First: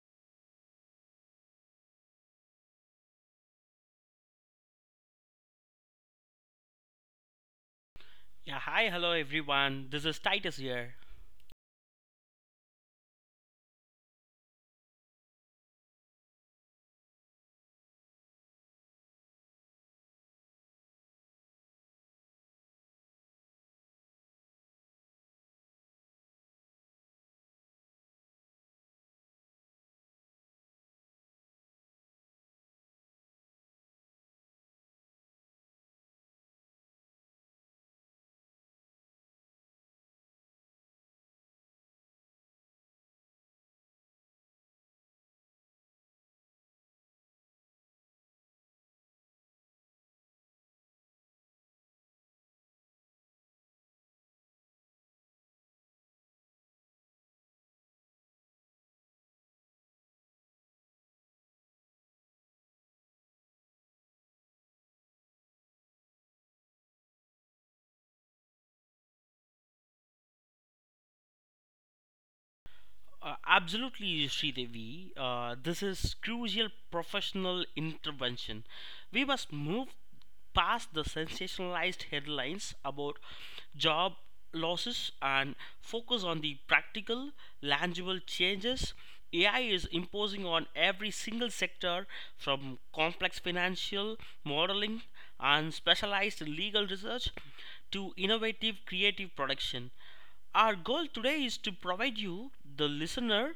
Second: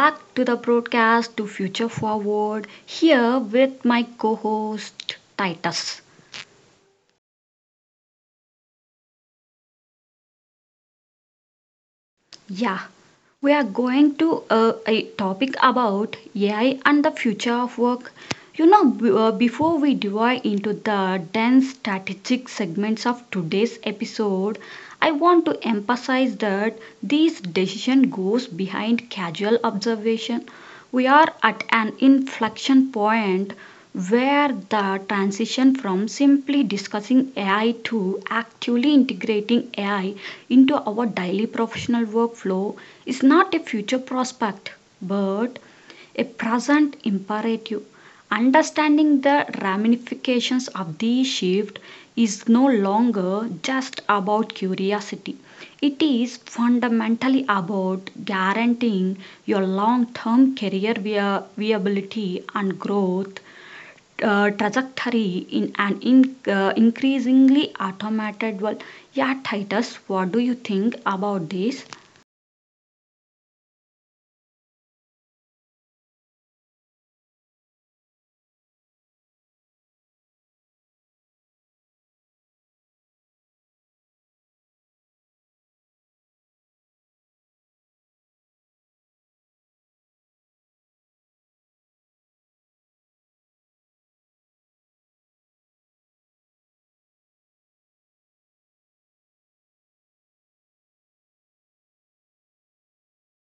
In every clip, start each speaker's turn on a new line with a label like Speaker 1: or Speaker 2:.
Speaker 1: back to the broadcast to Future Forward here with my co host Titus.
Speaker 2: Yeah, hi, hello everyone. This is Titus here.
Speaker 1: Yeah, we are going to a topic about AI and the future of work. Before we dive into the dense strategic segments of today's episode, I want to emphasize that this decision goes behind casual observation. We are at an inflection point where the transition from simply discussing AI to actually integrating AI into our daily professional workflow is not a future prospect, but a present imperative. Understanding the ramifications of this shift is no longer just about curiosity. It is fundamentally about guaranteeing your long term career via viability and growth trajectory in an increasingly automated world. Yeah, Titus, what do you think about this?
Speaker 2: Absolutely, Sridevi. This is crucial professional intervention. We must move past the sensationalized headlines about job losses and focus on the practical, tangible changes AI is imposing on every single sector, from complex financial modeling and specialized legal research to innovative creative production. Our goal today is to provide you, the listener,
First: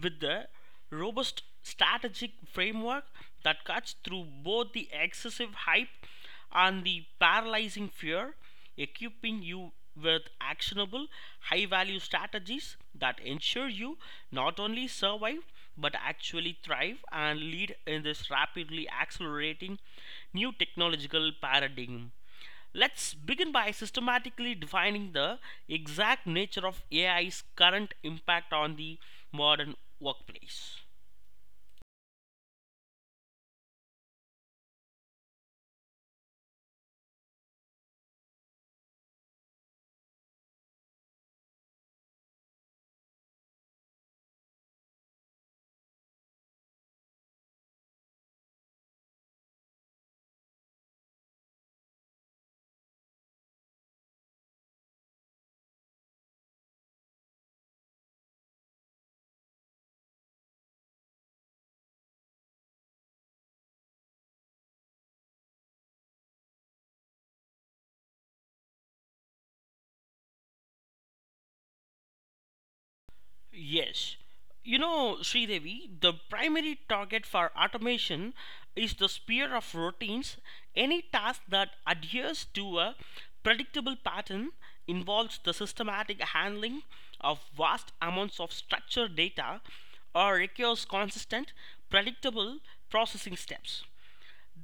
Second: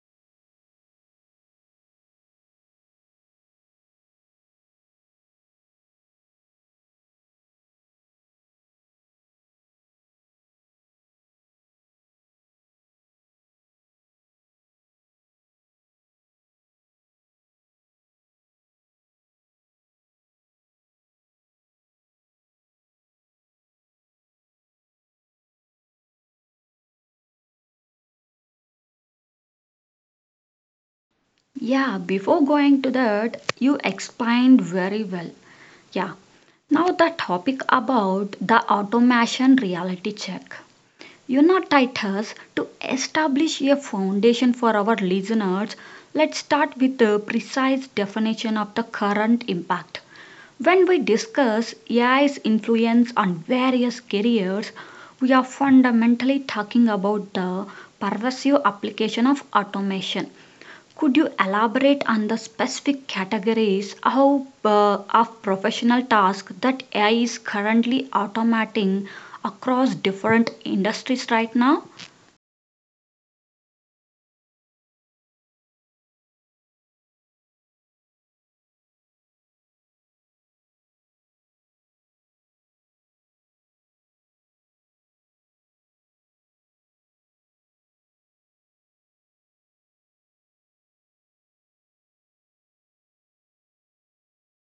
Speaker 2: with the robust strategic framework that cuts through both the excessive hype and the paralyzing fear, equipping you with actionable, high value strategies that ensure you not only survive but actually thrive and lead in this rapidly accelerating new technological paradigm. Let's begin by systematically defining the exact nature of AI's current impact on the modern workplace.
Speaker 1: Yeah, before going to that, you explained very well. Yeah. Now the topic about the automation reality check. You know, Titus, to establish a foundation for our listeners, let's start with the precise definition of the current impact. When we discuss AI's influence on various careers, we are fundamentally talking about the pervasive application of automation. Could you elaborate on the specific categories of of professional tasks that AI is currently automating across different industries right now?
Speaker 2: Yes, you know, Sridevi, the primary target for automation is the sphere of routines. Any task that adheres to a predictable pattern involves the systematic handling of vast amounts of structured data, or requires consistent, predictable processing steps.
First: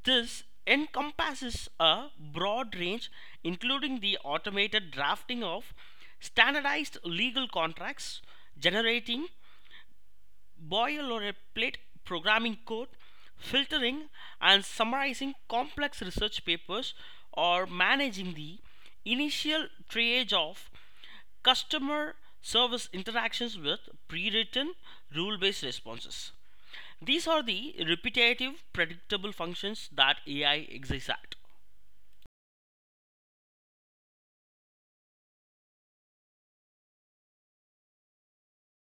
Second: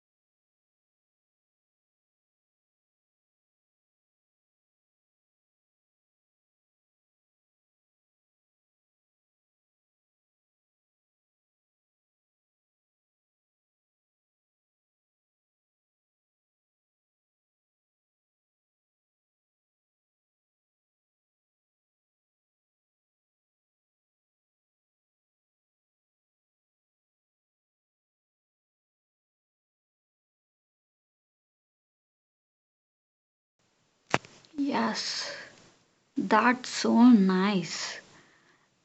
Speaker 2: This encompasses a broad range, including the automated drafting of standardized legal contracts, generating boil or a plate programming code, filtering and summarizing complex research papers, or managing the initial triage of customer service interactions with pre written rule based responses. These are the repetitive, predictable functions that AI exists at.
Speaker 1: Yes, that's so nice.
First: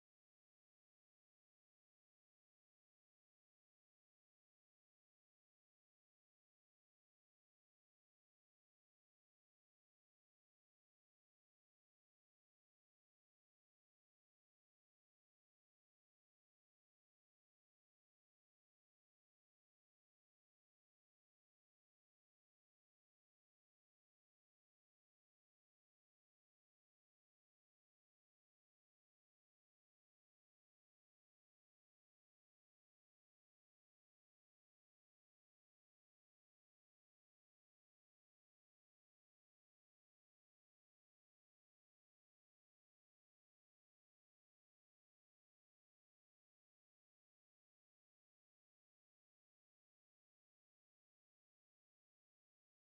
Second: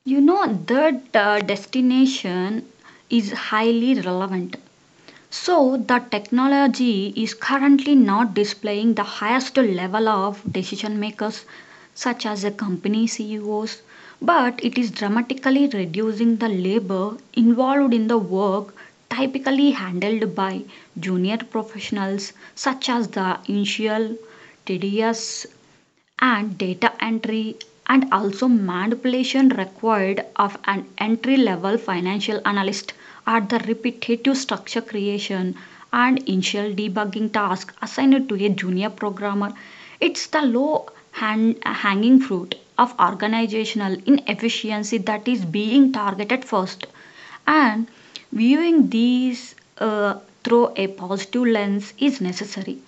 Speaker 1: You know, that destination is highly relevant. So, the technology is currently not displaying the highest level of decision makers, such as the company CEOs, but it is dramatically reducing the labor involved in the work typically handled by junior professionals, such as the initial tedious and data entry and also manipulation required of an entry level financial analyst are the repetitive structure creation and initial debugging tasks assigned to a junior programmer. It's the low hand, hanging fruit of organizational inefficiency that is being targeted first. And viewing these through a positive lens is necessary.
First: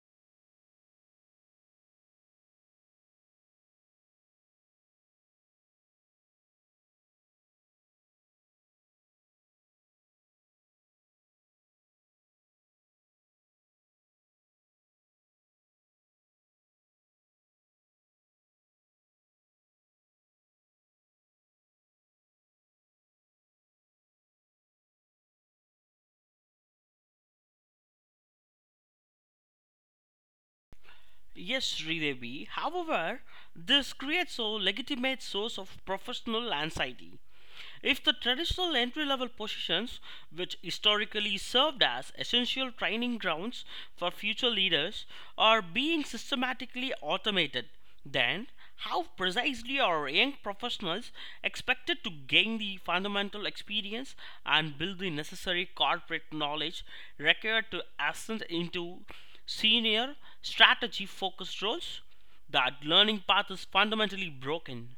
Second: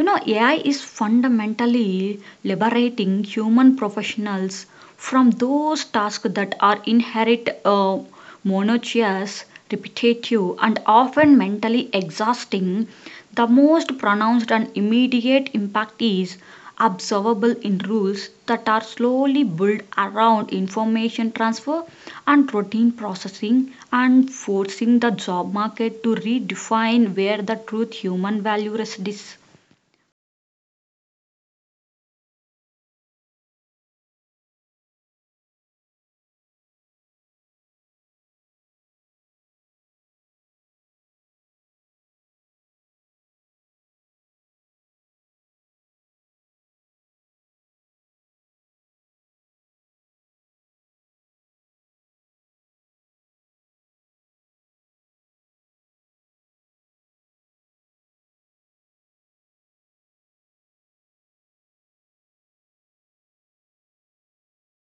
Speaker 1: You know, AI is fundamentally liberating human professionals from those tasks that are inherent, monotonous, repetitive, and often mentally exhausting. The most pronounced and immediate impact is observable in rules that are slowly built around information transfer and routine processing and forcing the job market to redefine where the truth human value resides.
Speaker 2: Yes, Sridevi. However, this creates a legitimate source of professional anxiety. If the traditional entry level positions, which historically served as essential training grounds for future leaders, are being systematically automated, then how precisely are young professionals expected to gain the fundamental experience and build the necessary corporate knowledge required to ascend into senior strategy focused roles? That learning path is fundamentally broken.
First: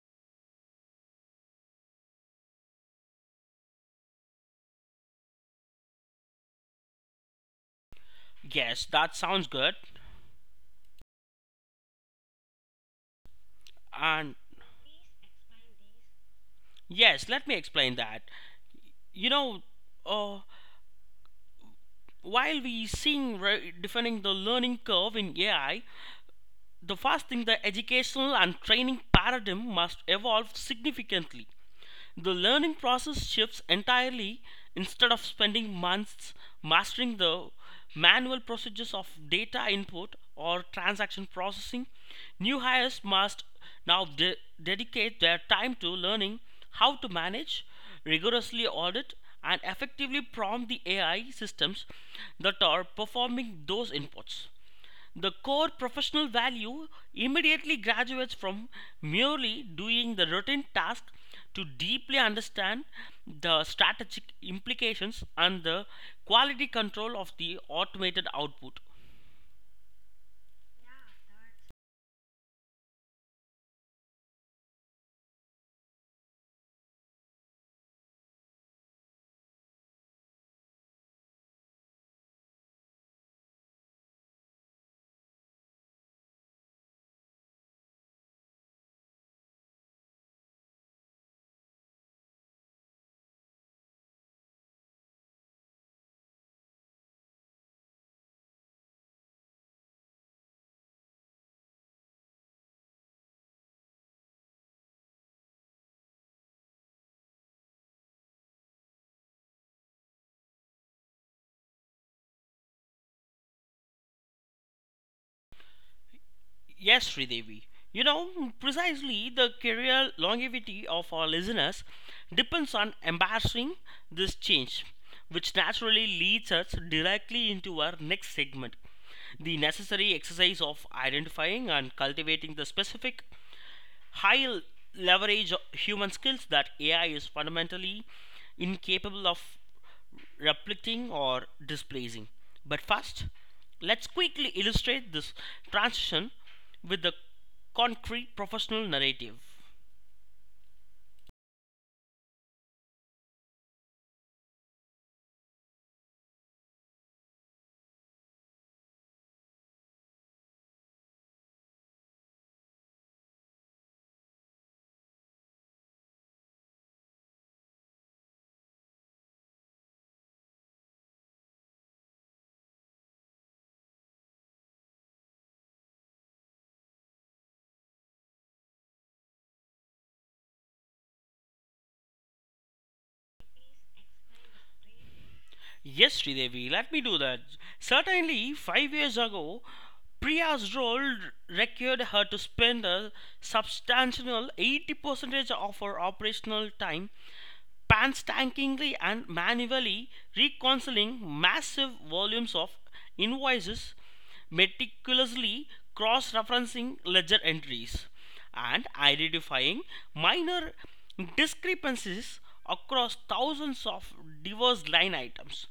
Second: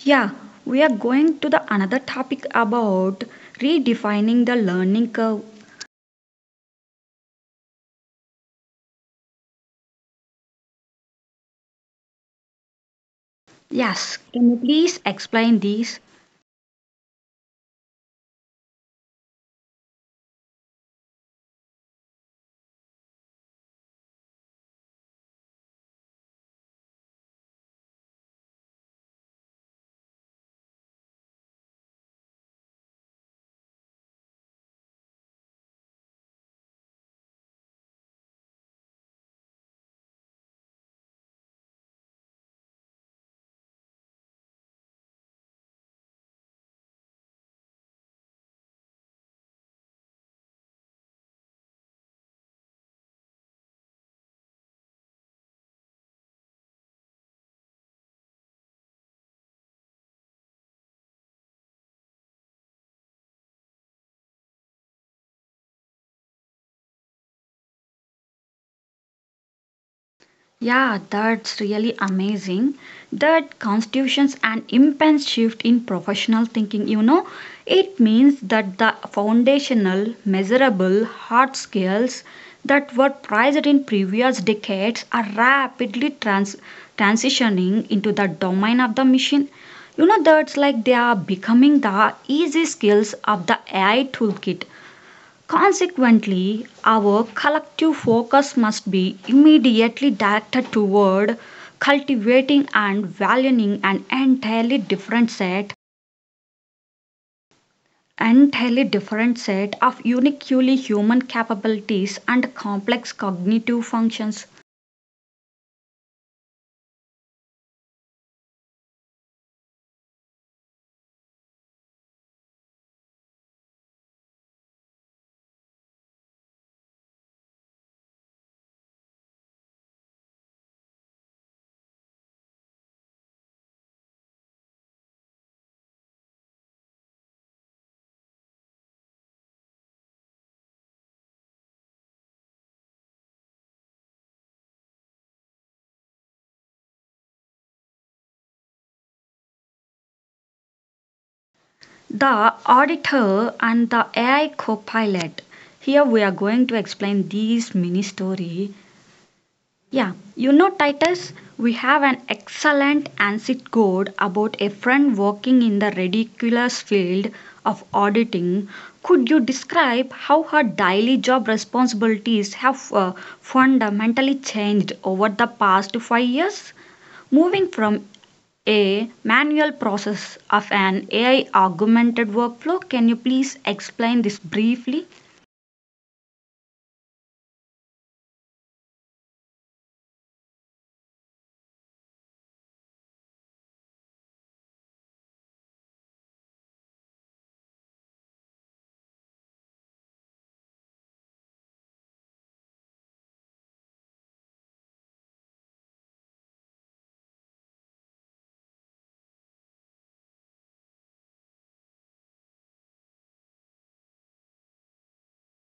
Speaker 1: Yeah, we are going to the another topic about redefining the learning curve.
Speaker 2: Yes, that sounds good.
Speaker 1: Yes,
Speaker 2: And
Speaker 1: can you please explain this?
Speaker 2: yes, let me explain that. You know, uh, while we seeing defining the learning curve in AI, the first thing, the educational and training paradigm must evolve significantly. The learning process shifts entirely. Instead of spending months mastering the manual procedures of data input or transaction processing, new hires must now dedicate their time to learning how to manage, rigorously audit, and effectively prompt the AI systems that are performing those inputs. The core professional value immediately graduates from merely doing the routine task to deeply understand the strategic implications and the quality control of the automated output.
Speaker 1: Yeah, that's really amazing. That constitutes an immense shift in professional thinking. You know, it means that the foundational, measurable, hard skills that were prized in previous decades are rapidly transitioning into the domain of the machine. You know, that's like they are becoming the easy skills of the AI toolkit. Consequently, our collective focus must be immediately directed toward cultivating and valuing an entirely different set of uniquely human capabilities and complex cognitive functions.
Speaker 2: Yes, Sridevi. You know, precisely, the career longevity of our listeners depends on embracing this change, which naturally leads us directly into our next segment: the necessary exercise of identifying and cultivating the specific high leverage human skills that AI is fundamentally incapable of replicating or displacing. But first, let's quickly illustrate this transition with the concrete professional narrative.
Speaker 1: The auditor and the AI copilot. Here we are going to explain these mini story. Yeah, you know, Titus, we have an excellent ANSIT code about a friend working in the ridiculous field of auditing. Could you describe how her daily job responsibilities have fundamentally changed over the past 5 years? Moving from a manual process of an AI augmented workflow, can you please explain this briefly?
Speaker 2: Yes, Sridevi, let me do that. Certainly, 5 years ago, Priya's role required her to spend a substantial 80% of her operational time painstakingly and manually reconciling massive volumes of invoices, meticulously cross referencing ledger entries, and identifying minor discrepancies across thousands of diverse line items.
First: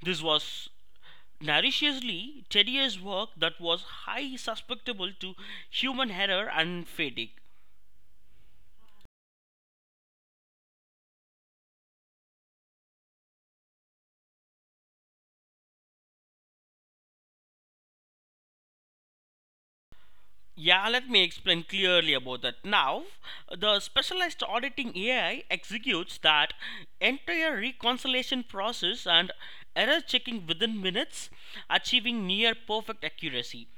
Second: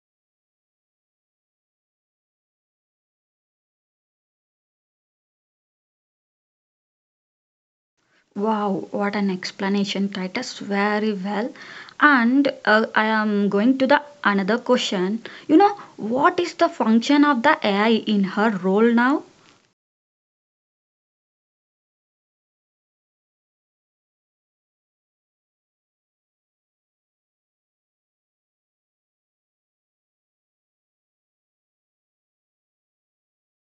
Speaker 2: This was notoriously tedious work that was highly susceptible to human error and fatigue.
Speaker 1: Wow, what an explanation, Titus. Very well. And I am going to the another question. You know, what is the function of the AI in her role now?
Speaker 2: Yeah, let me explain clearly about that. Now, the specialized auditing AI executes that entire reconciliation process and error checking within minutes, achieving near perfect accuracy.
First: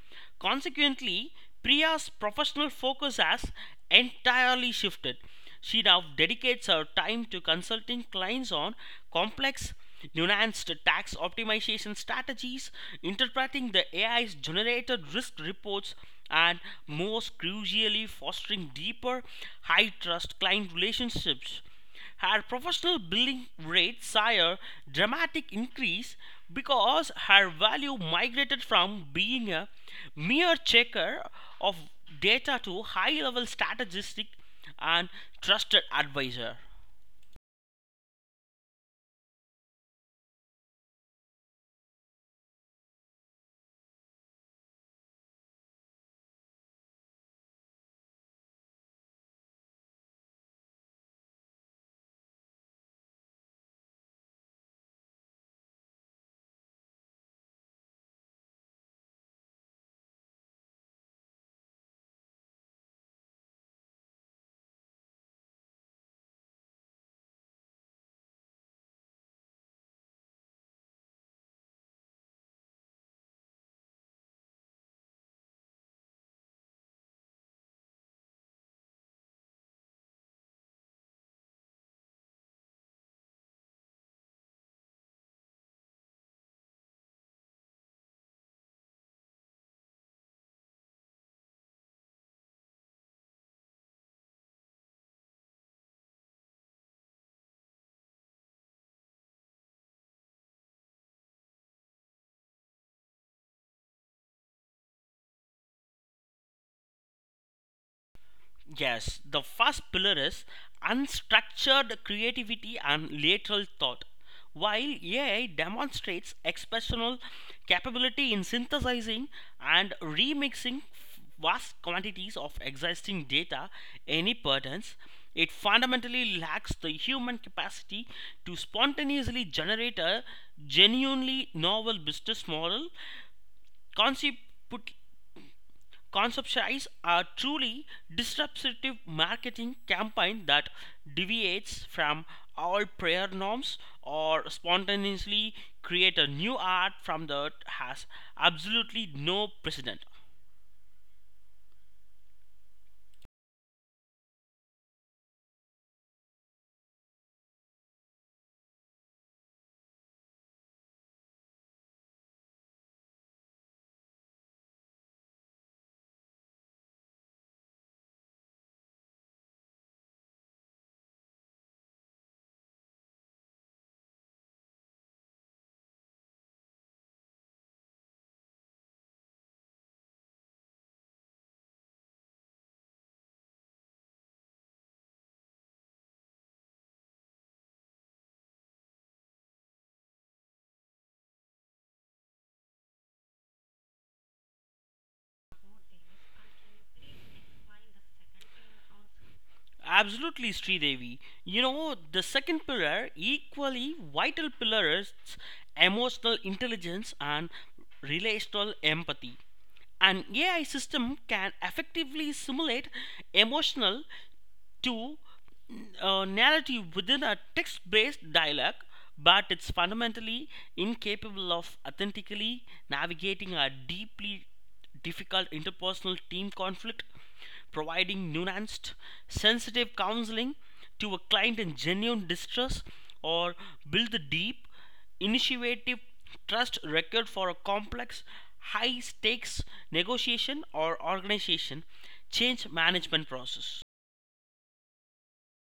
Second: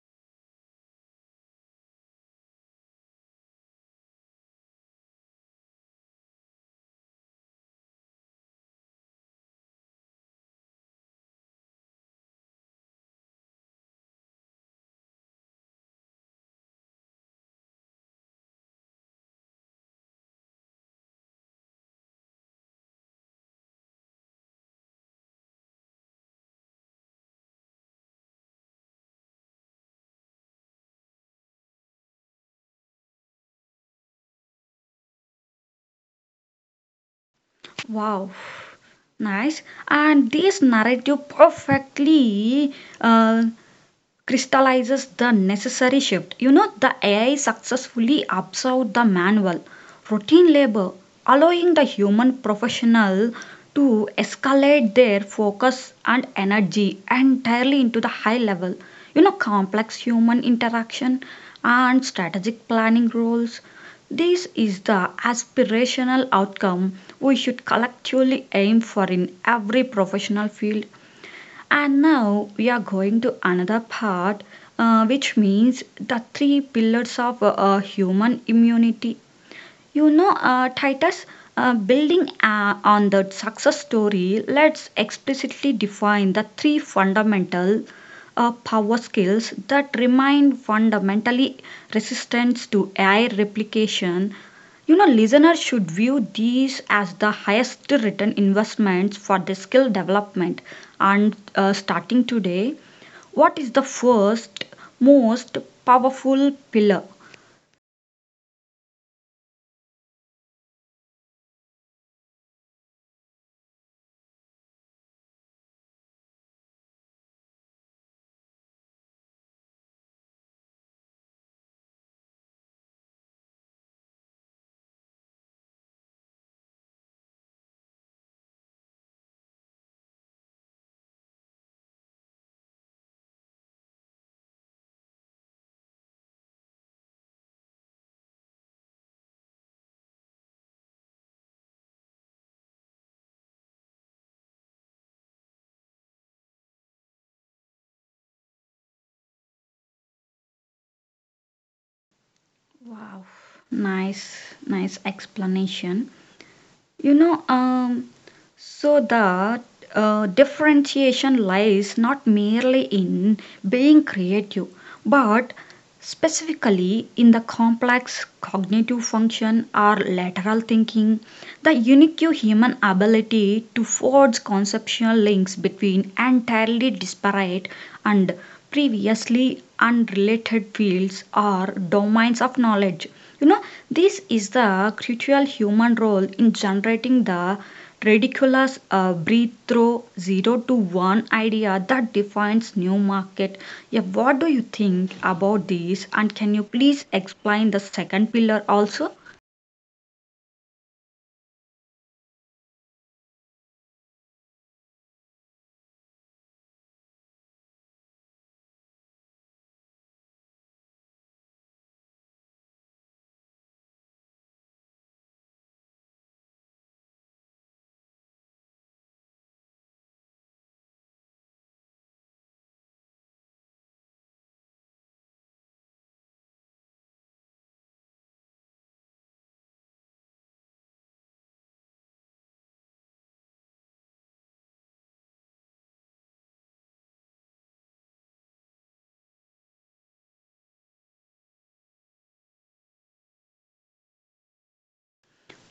Speaker 2: Consequently, Priya's professional focus has entirely shifted. She now dedicates her time to consulting clients on complex, nuanced tax optimization strategies, interpreting the AI's generated risk reports, and, most crucially, fostering deeper, high trust client relationships. Her professional billing rate saw a dramatic increase because her value migrated from being a mere checker of data to high level strategist and trusted advisor.
Speaker 1: Wow, nice. And this narrative perfectly uh, crystallizes the necessary shift. You know, the AI successfully absorbed the manual, routine labor, allowing the human professional to escalate their focus and energy entirely into the high level, you know, complex human interaction and strategic planning roles. This is the aspirational outcome we should collectively aim for in every professional field, and now we are going to another part, which means the three pillars of human immunity. Titus, building on that success story, let's explicitly define the three fundamental power skills that remain fundamentally resistant to AI replication. You know, listeners should view these as the highest return investments for their skill development. And starting today, what is the first, most powerful pillar?
Speaker 2: Yes, the first pillar is unstructured creativity and lateral thought. While AI demonstrates exceptional capability in synthesizing and remixing vast quantities of existing data, any patterns, it fundamentally lacks the human capacity to spontaneously generate a genuinely novel business model concept. Conceptualize a truly disruptive marketing campaign that deviates from all prior norms, or spontaneously create a new art from that has absolutely no precedent.
Speaker 1: Wow, nice, nice explanation. You know, um, so the differentiation lies not merely in being creative, but specifically in the complex cognitive function or lateral thinking, the unique human ability to forge conceptual links between entirely disparate and previously unrelated fields or domains of knowledge. You know, this is the crucial human role in generating the ridiculous breathe zero to one idea that defines new market. Yeah, what do you think about this? And can you please explain the second pillar also?
Speaker 2: Absolutely, Sridevi. You know, the second pillar, equally vital pillar, is emotional intelligence and relational empathy. An AI system can effectively simulate emotional to narrative within a text based dialogue, but it's fundamentally incapable of authentically navigating a deeply difficult interpersonal team conflict, providing nuanced, sensitive counseling to a client in genuine distress, or build the deep, initiative trust record for a complex, high stakes negotiation or organization change management process.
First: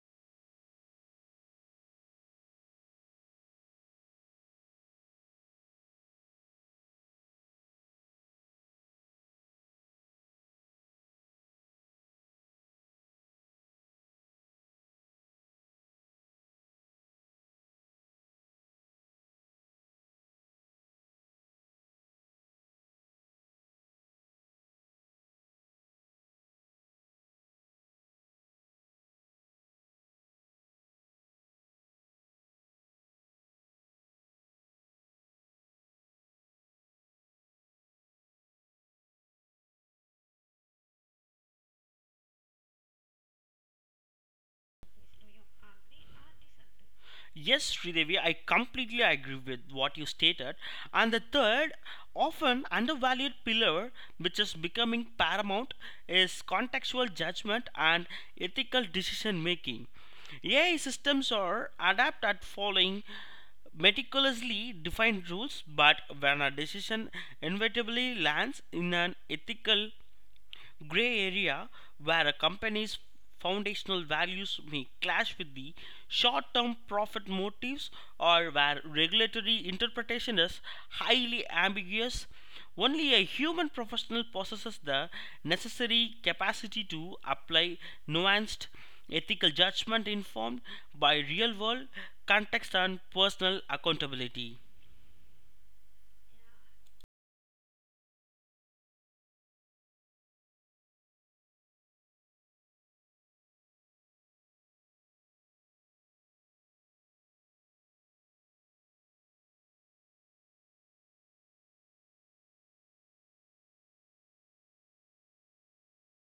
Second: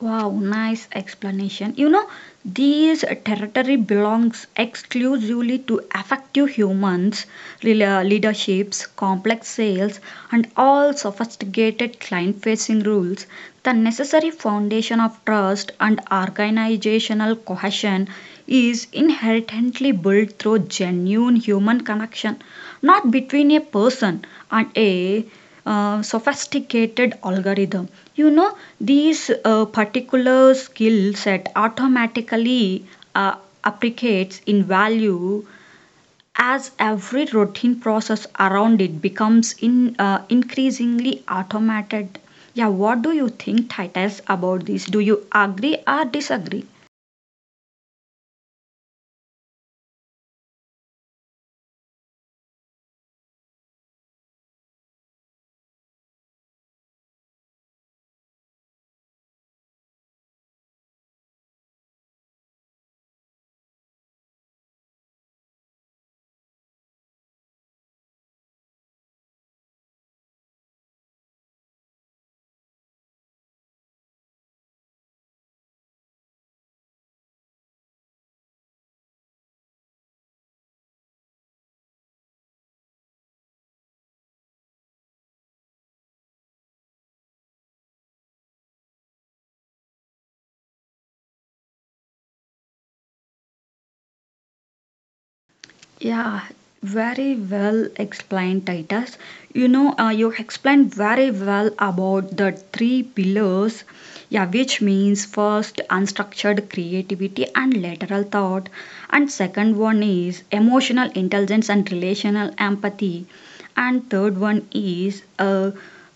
Speaker 1: Wow, nice explanation. You know, this territory belongs exclusively to effective humans, leaderships, complex sales, and all sophisticated client facing rules. The necessary foundation of trust and organizational cohesion is inherently built through genuine human connection, not between a person and a sophisticated algorithm. You know, these particular skill set automatically uh, appreciates in value as every routine process around it becomes in increasingly automated. Yeah, what do you think, Titus, about this? Do you agree or disagree?
Speaker 2: Yes, Sridevi, I completely agree with what you stated. And the third, often undervalued pillar, which is becoming paramount, is contextual judgment and ethical decision making. AI systems are adept at following meticulously defined rules, but when a decision inevitably lands in an ethical gray area, where a company's foundational values may clash with the short term profit motives, or where regulatory interpretation is highly ambiguous. Only a human professional possesses the necessary capacity to apply nuanced ethical judgment informed by real world context and personal accountability.
Speaker 1: Yeah, very well explained, Titus. You know, you explained very well about the three pillars, yeah, which means first unstructured creativity and lateral thought, and second one is emotional intelligence and relational empathy, and third one is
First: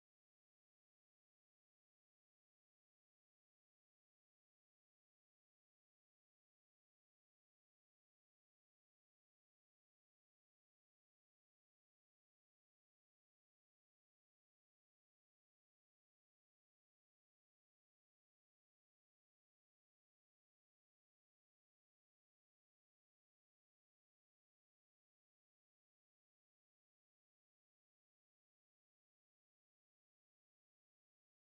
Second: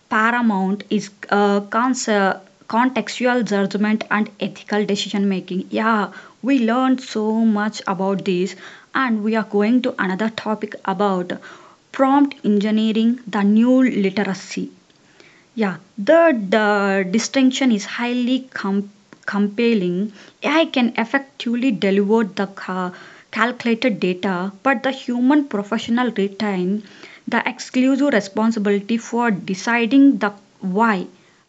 Speaker 1: paramount is uh, conce- contextual judgment and ethical decision making. Yeah, we learned so much about this, and we are going to another topic about prompt engineering, the new literacy. Yeah, the distinction is highly compelling. AI can effectively deliver the calculated data, but the human professional retain the exclusive responsibility for deciding the why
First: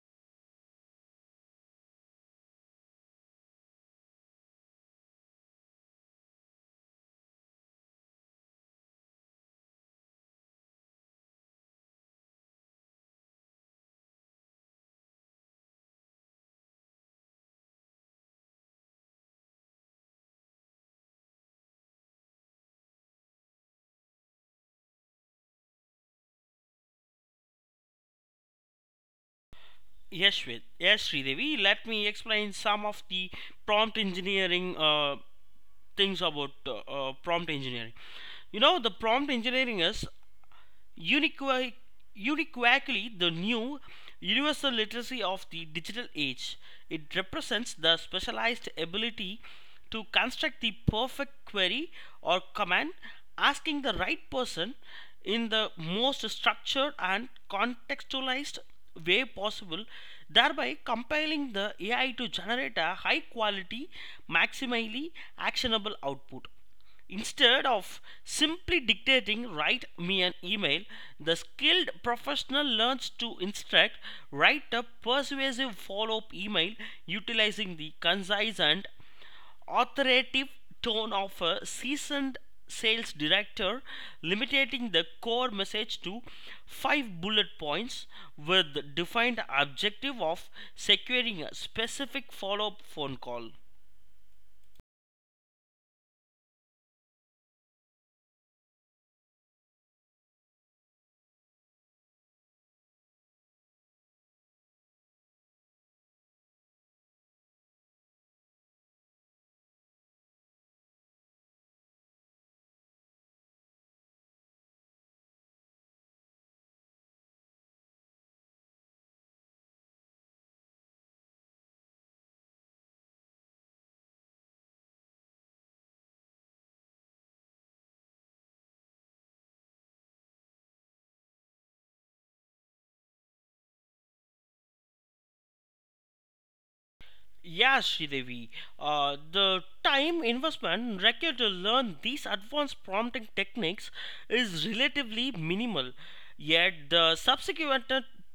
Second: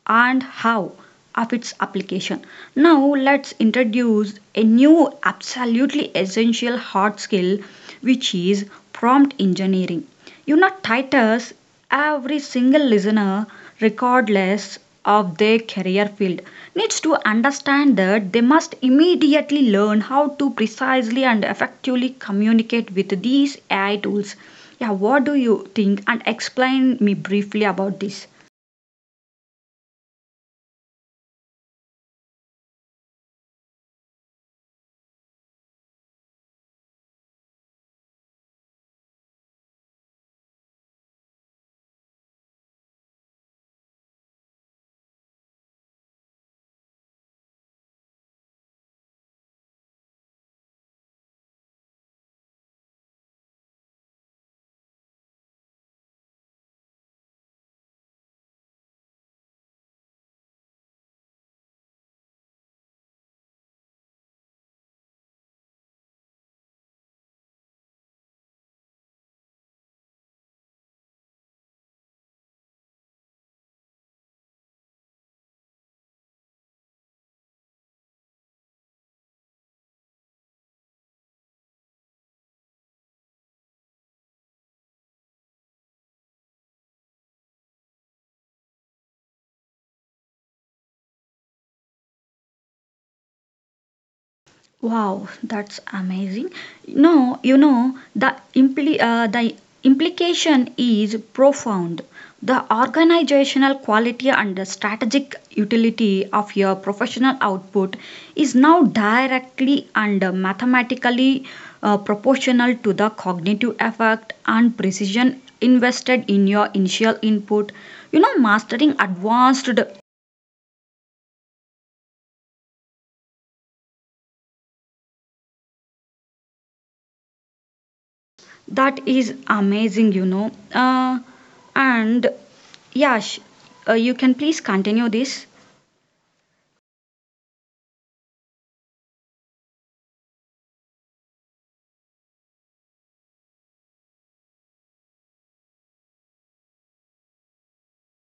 Speaker 1: and how of its application. Now let's introduce a new absolutely essential hard skill which is prompt engineering. You know Titus, every single listener regardless of their career field needs to understand that they must immediately learn how to precisely and effectively communicate with these AI tools. Yeah, what do you think and explain me briefly about this?
Speaker 2: Yes, Shwet. Yes, Sridevi. Let me explain some of the prompt engineering things about prompt engineering. You know, the prompt engineering is Uniqua- uniquely the new universal literacy of the digital age. It represents the specialized ability to construct the perfect query or command, asking the right person in the most structured and contextualized way possible, thereby compelling the AI to generate a high quality, maximally actionable output. Instead of simply dictating, write me an email, the skilled professional learns to instruct, write a persuasive follow up email utilizing the concise and authoritative tone of a seasoned sales director, limiting the core message to five bullet points with the defined objective of securing a specific follow up phone call.
Speaker 1: Wow, that's amazing. No, you know, the implication is profound. The organizational quality and the strategic utility of your professional output is now directly and mathematically proportional to the cognitive effect and precision invested in your initial input. You know, mastering advanced. That is amazing, you know. And Yash, you can please continue this.
Speaker 2: Yeah, Sridevi. The time investment required to learn these advanced prompting techniques is relatively minimal, yet the subsequent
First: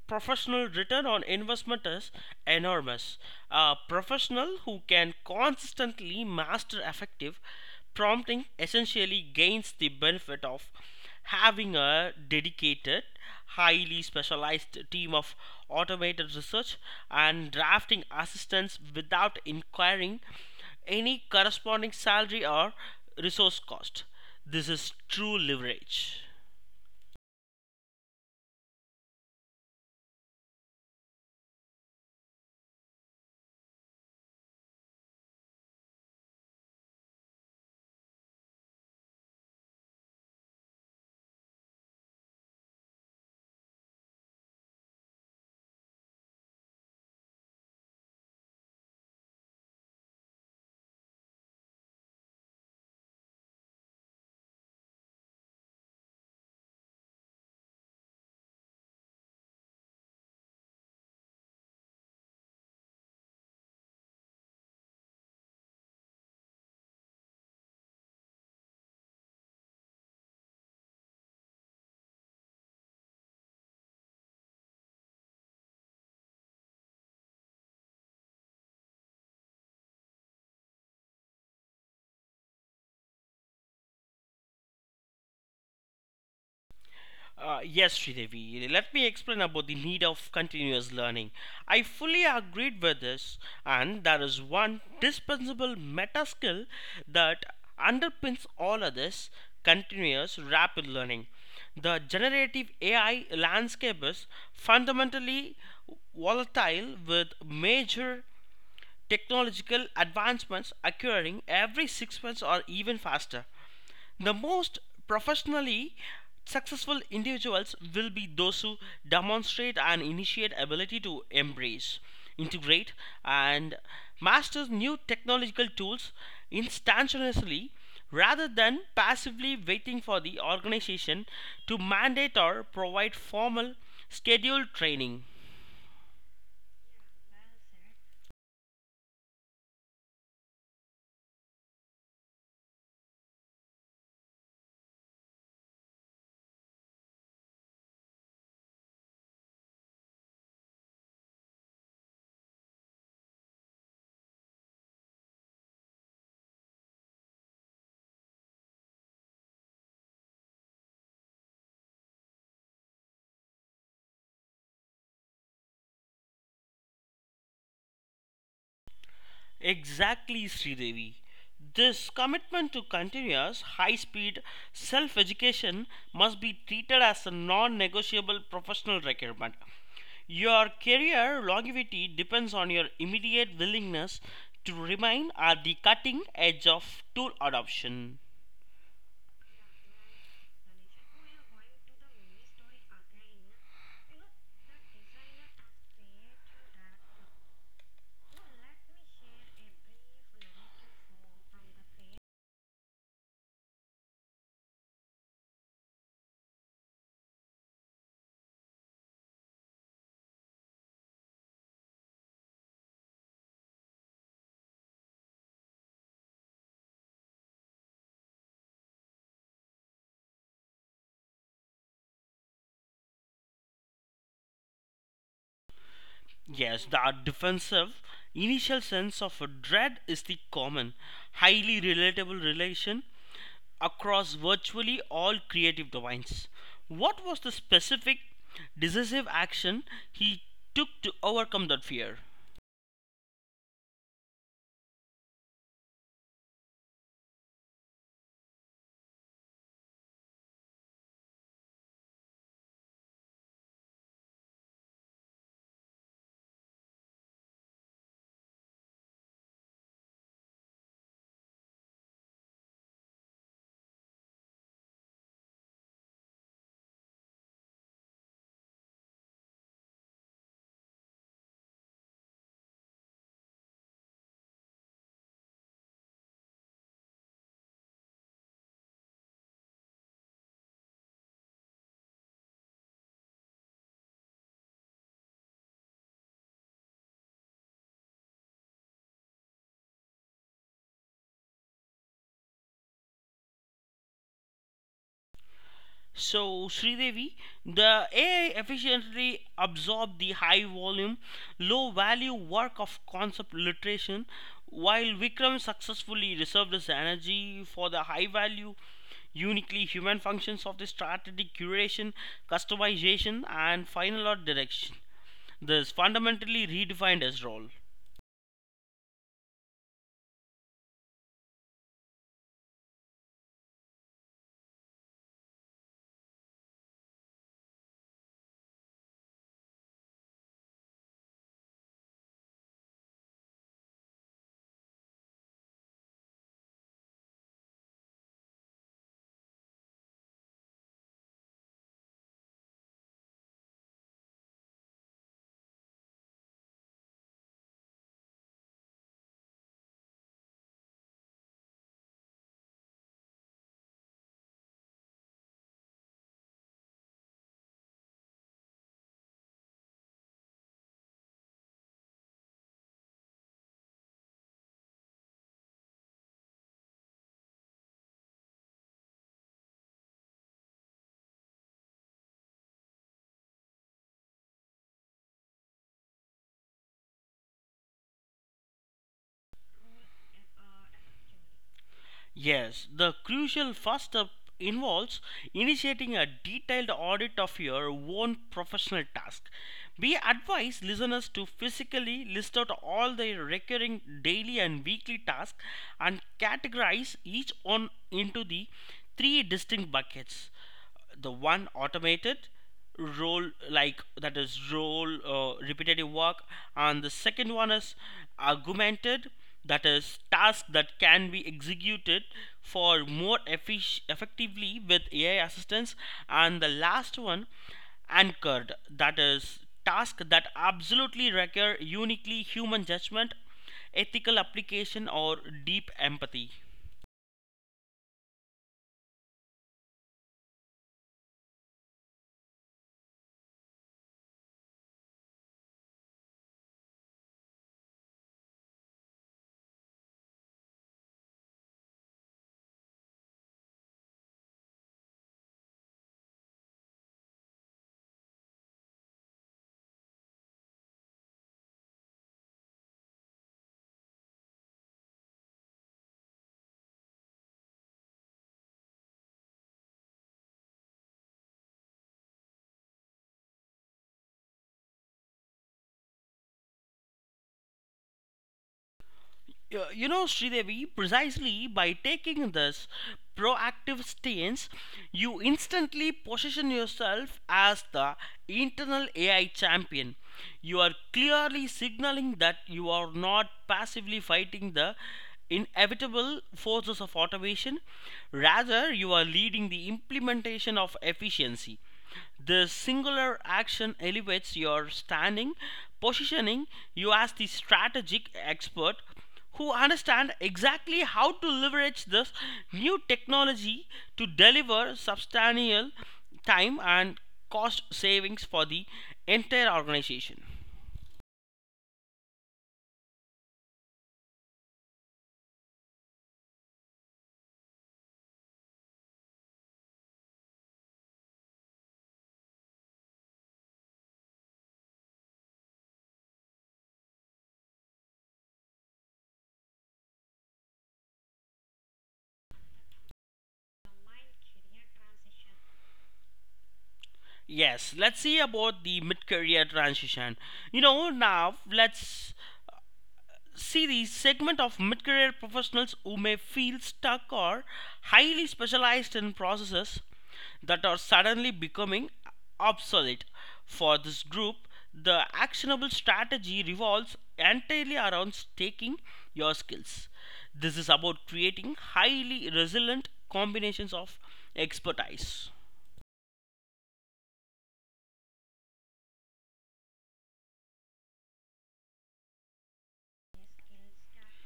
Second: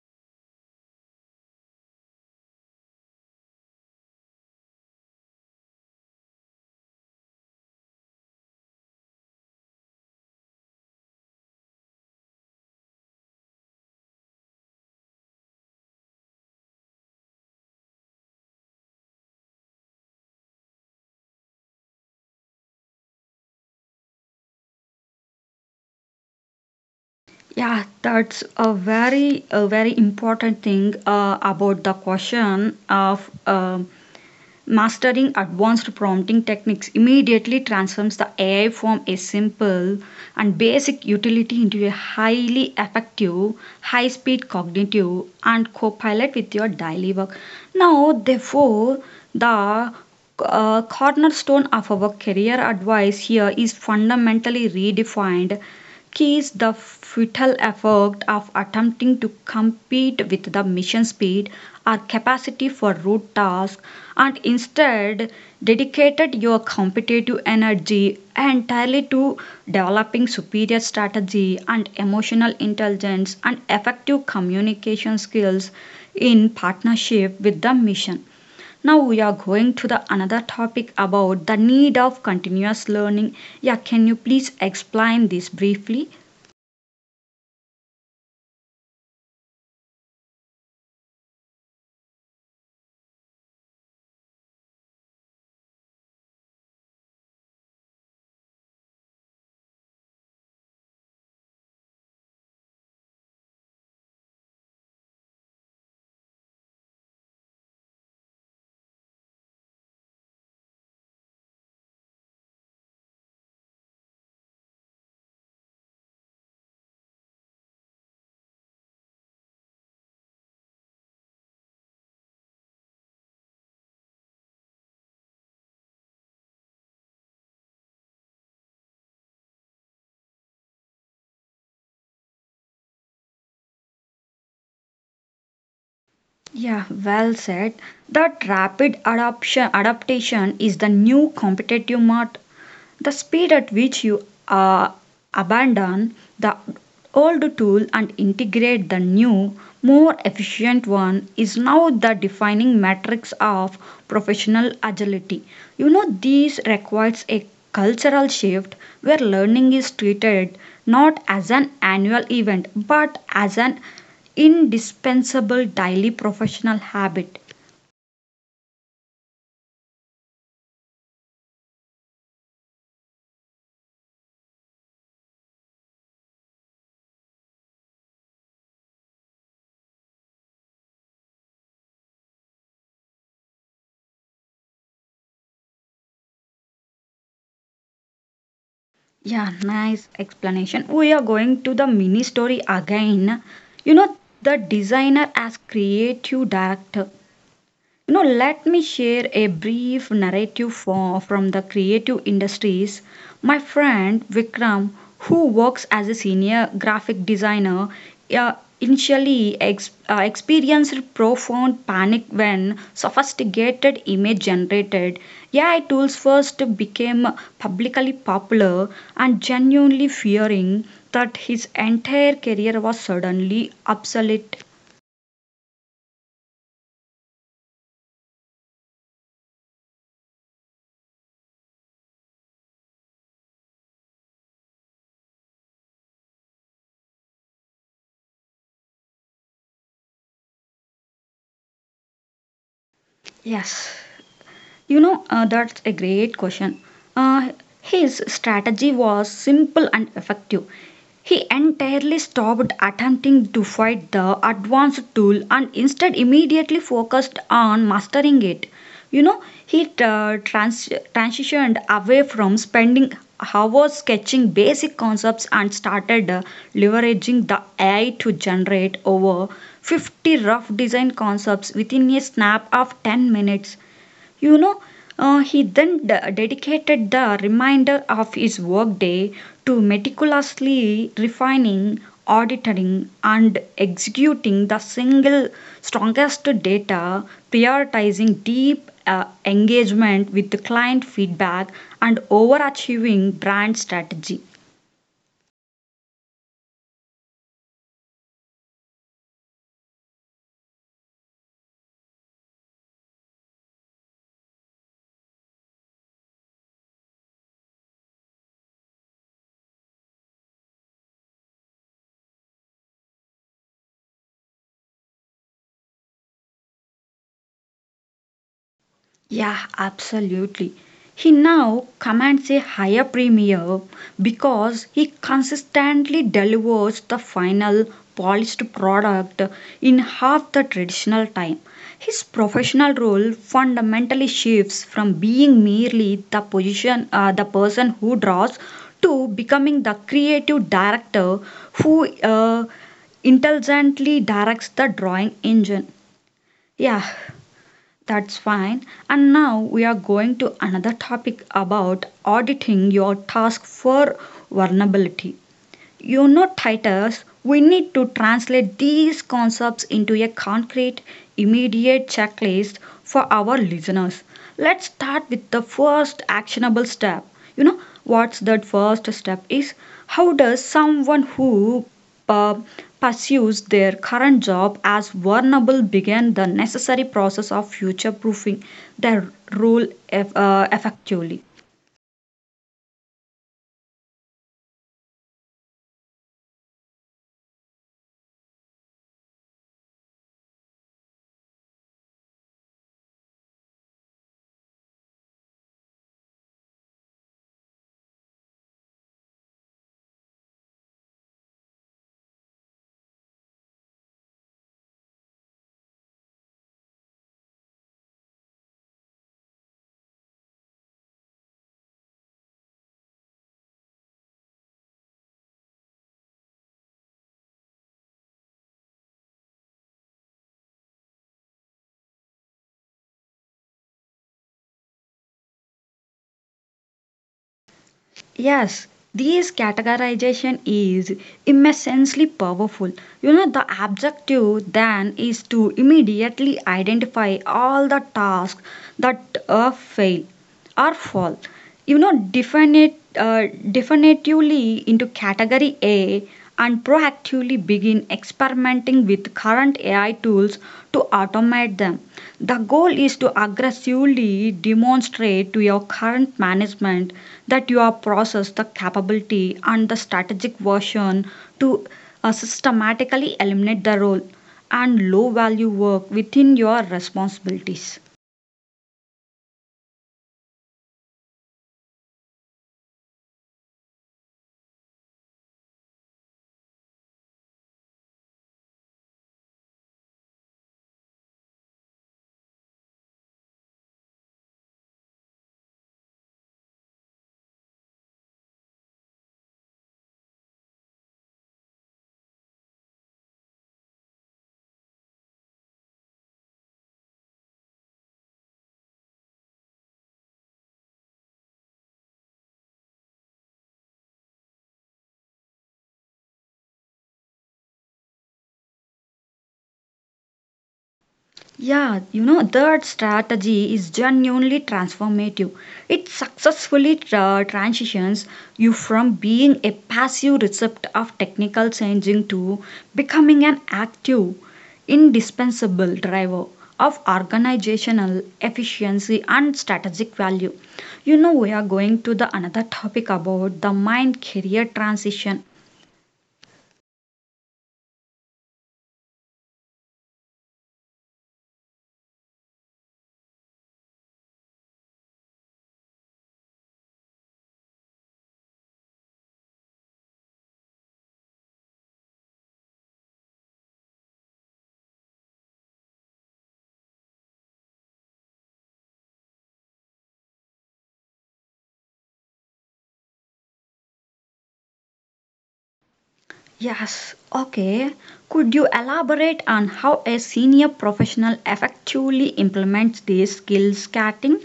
Speaker 2: professional return on investment is enormous. A professional who can consistently master effective prompting essentially gains the benefit of having a dedicated, highly specialized team of automated research and drafting assistants without inquiring any corresponding salary or resource cost. This is true leverage.
Speaker 1: Yeah, that's a very important thing about the question of mastering advanced prompting techniques immediately transforms the AI from a simple and basic utility into a highly effective, high speed cognitive and co-pilot with your daily work. Now, therefore, the cornerstone of our career advice here is fundamentally redefined keys the futile effort of attempting to compete with the mission speed or capacity for root tasks and instead dedicated your competitive energy entirely to developing superior strategy and emotional intelligence and effective communication skills in partnership with the mission. Now we are going to the another topic about the need of continuous learning. Yeah, can you please explain this briefly?
Speaker 2: Yes, Sridevi, let me explain about the need of continuous learning. I fully agreed with this, and there is one dispensable meta skill that underpins all others: continuous rapid learning. The generative AI landscape is fundamentally volatile, with major technological advancements occurring every 6 months or even faster. The most professionally successful individuals will be those who demonstrate and initiate ability to embrace, integrate, and master new technological tools instantaneously, rather than passively waiting for the organization to mandate or provide formal scheduled training.
Speaker 1: Yeah, well said. That rapid adoption, adaptation is the new competitive mode. The speed at which you abandon the old tool and integrate the new, more efficient one is now the defining metrics of professional agility. You know, this requires a cultural shift where learning is treated not as an annual event but as an indispensable daily professional habit.
Speaker 2: Exactly, Sridevi. This commitment to continuous high speed self education must be treated as a non negotiable professional requirement. Your career longevity depends on your immediate willingness to remain at the cutting edge of tool adoption.
Speaker 1: Yeah, nice explanation. We are going to the mini story again. You know, the designer as creative director. You know, let me share a brief narrative from the creative industries. My friend Vikram, who works as a senior graphic designer, uh, initially experienced profound panic when sophisticated image generated AI tools first became publicly popular and genuinely fearing that his entire career was suddenly obsolete.
Speaker 2: Yes, the defensive initial sense of dread is the common, highly relatable relation across virtually all creative domains. What was the specific decisive action he took to overcome that fear?
Speaker 1: Yes. You know, that's a great question. Uh, his strategy was simple and effective. He entirely stopped attempting to fight the advanced tool and instead immediately focused on mastering it. You know, he transitioned away from spending hours sketching basic concepts and started leveraging the AI to generate over 50 rough design concepts within a snap of 10 minutes. You know, he then dedicated the remainder of his workday to meticulously refining, auditing, and executing the single strongest data, prioritizing deep engagement with the client feedback, and overachieving brand strategy.
Speaker 2: So, Sridevi, the AI efficiently absorbed the high volume, low value work of concept literation, while Vikram successfully reserved his energy for the high value, uniquely human functions of the strategic curation, customization, and final art direction. This fundamentally redefined his role.
Speaker 1: Yeah, absolutely. He now commands a higher premium because he consistently delivers the final polished product in half the traditional time. His professional role fundamentally shifts from being merely the person who draws to becoming the creative director who intelligently directs the drawing engine. Yeah, that's fine. And now we are going to another topic about auditing your task for vulnerability. You know, Titus, we need to translate these concepts into a concrete, immediate checklist for our listeners. Let's start with the first actionable step. You know, what's that first step is? How does someone who uh, pursues their current job as vulnerable begin the necessary process of future proofing their role effectively?
Speaker 2: Yes, the crucial first step involves initiating a detailed audit of your own professional task. We advise listeners to physically list out all their recurring daily and weekly tasks, and categorize each one into the three distinct buckets: the one, automated, role like that is role repetitive work; and the second one is augmented, that is task that can be executed for more effectively with AI assistance; and the last one, anchored, that is task that absolutely require uniquely human judgment, ethical application, or deep empathy.
Speaker 1: Yes, this categorization is immensely powerful. You know, the objective then is to immediately identify all the tasks that fail or fall. Definitively into category A and proactively begin experimenting with current AI tools to automate them. The goal is to aggressively demonstrate to your current management that you are possess the capability and the strategic version to systematically eliminate the role and low value work within your responsibilities.
Speaker 2: You know, Sridevi, precisely by taking this proactive stance, you instantly position yourself as the internal AI champion. You are clearly signaling that you are not passively fighting the inevitable forces of automation, rather, you are leading the implementation of efficiency. The singular action elevates your standing, positioning you as the strategic expert who understand exactly how to leverage this new technology to deliver substantial time and cost savings for the entire organization.
Speaker 1: Yeah, you know, that strategy is genuinely transformative. It successfully transitions you from being a passive recipient of technical changing to becoming an active, indispensable driver of organizational efficiency and strategic value. You know, we are going to the another topic about the mind career transition.
Speaker 2: Yes, let's see about the mid career transition. You know, now let's see the segment of mid career professionals who may feel stuck or highly specialized in processes that are suddenly becoming obsolete. For this group, the actionable strategy revolves entirely around staking your skills. This is about creating highly resilient combinations of expertise.
Speaker 1: Yes, okay. Could you elaborate on how a senior professional effectively implements these skills, Kating?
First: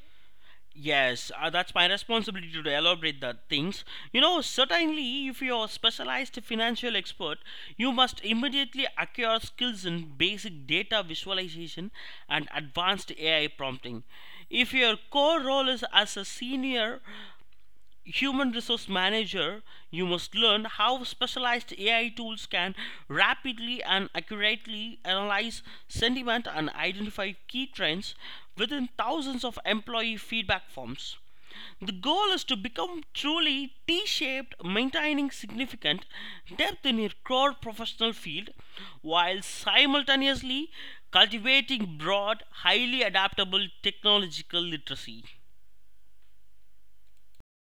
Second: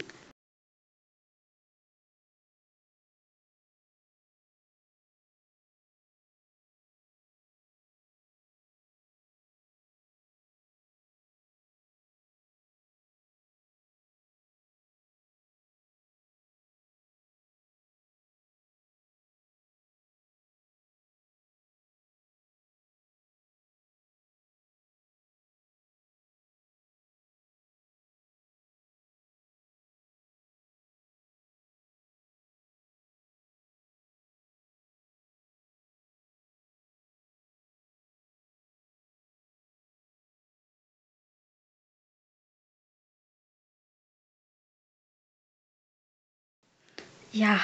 Speaker 2: Yes, that's my responsibility to elaborate the things. You know, certainly, if you're a specialized financial expert, you must immediately acquire skills in basic data visualization and advanced AI prompting. If your core role is as a senior human resource manager, you must learn how specialized AI tools can rapidly and accurately analyze sentiment and identify key trends within thousands of employee feedback forms. The goal is to become truly T shaped, maintaining significant depth in your core professional field while simultaneously cultivating broad, highly adaptable technological literacy.
Speaker 1: Yeah.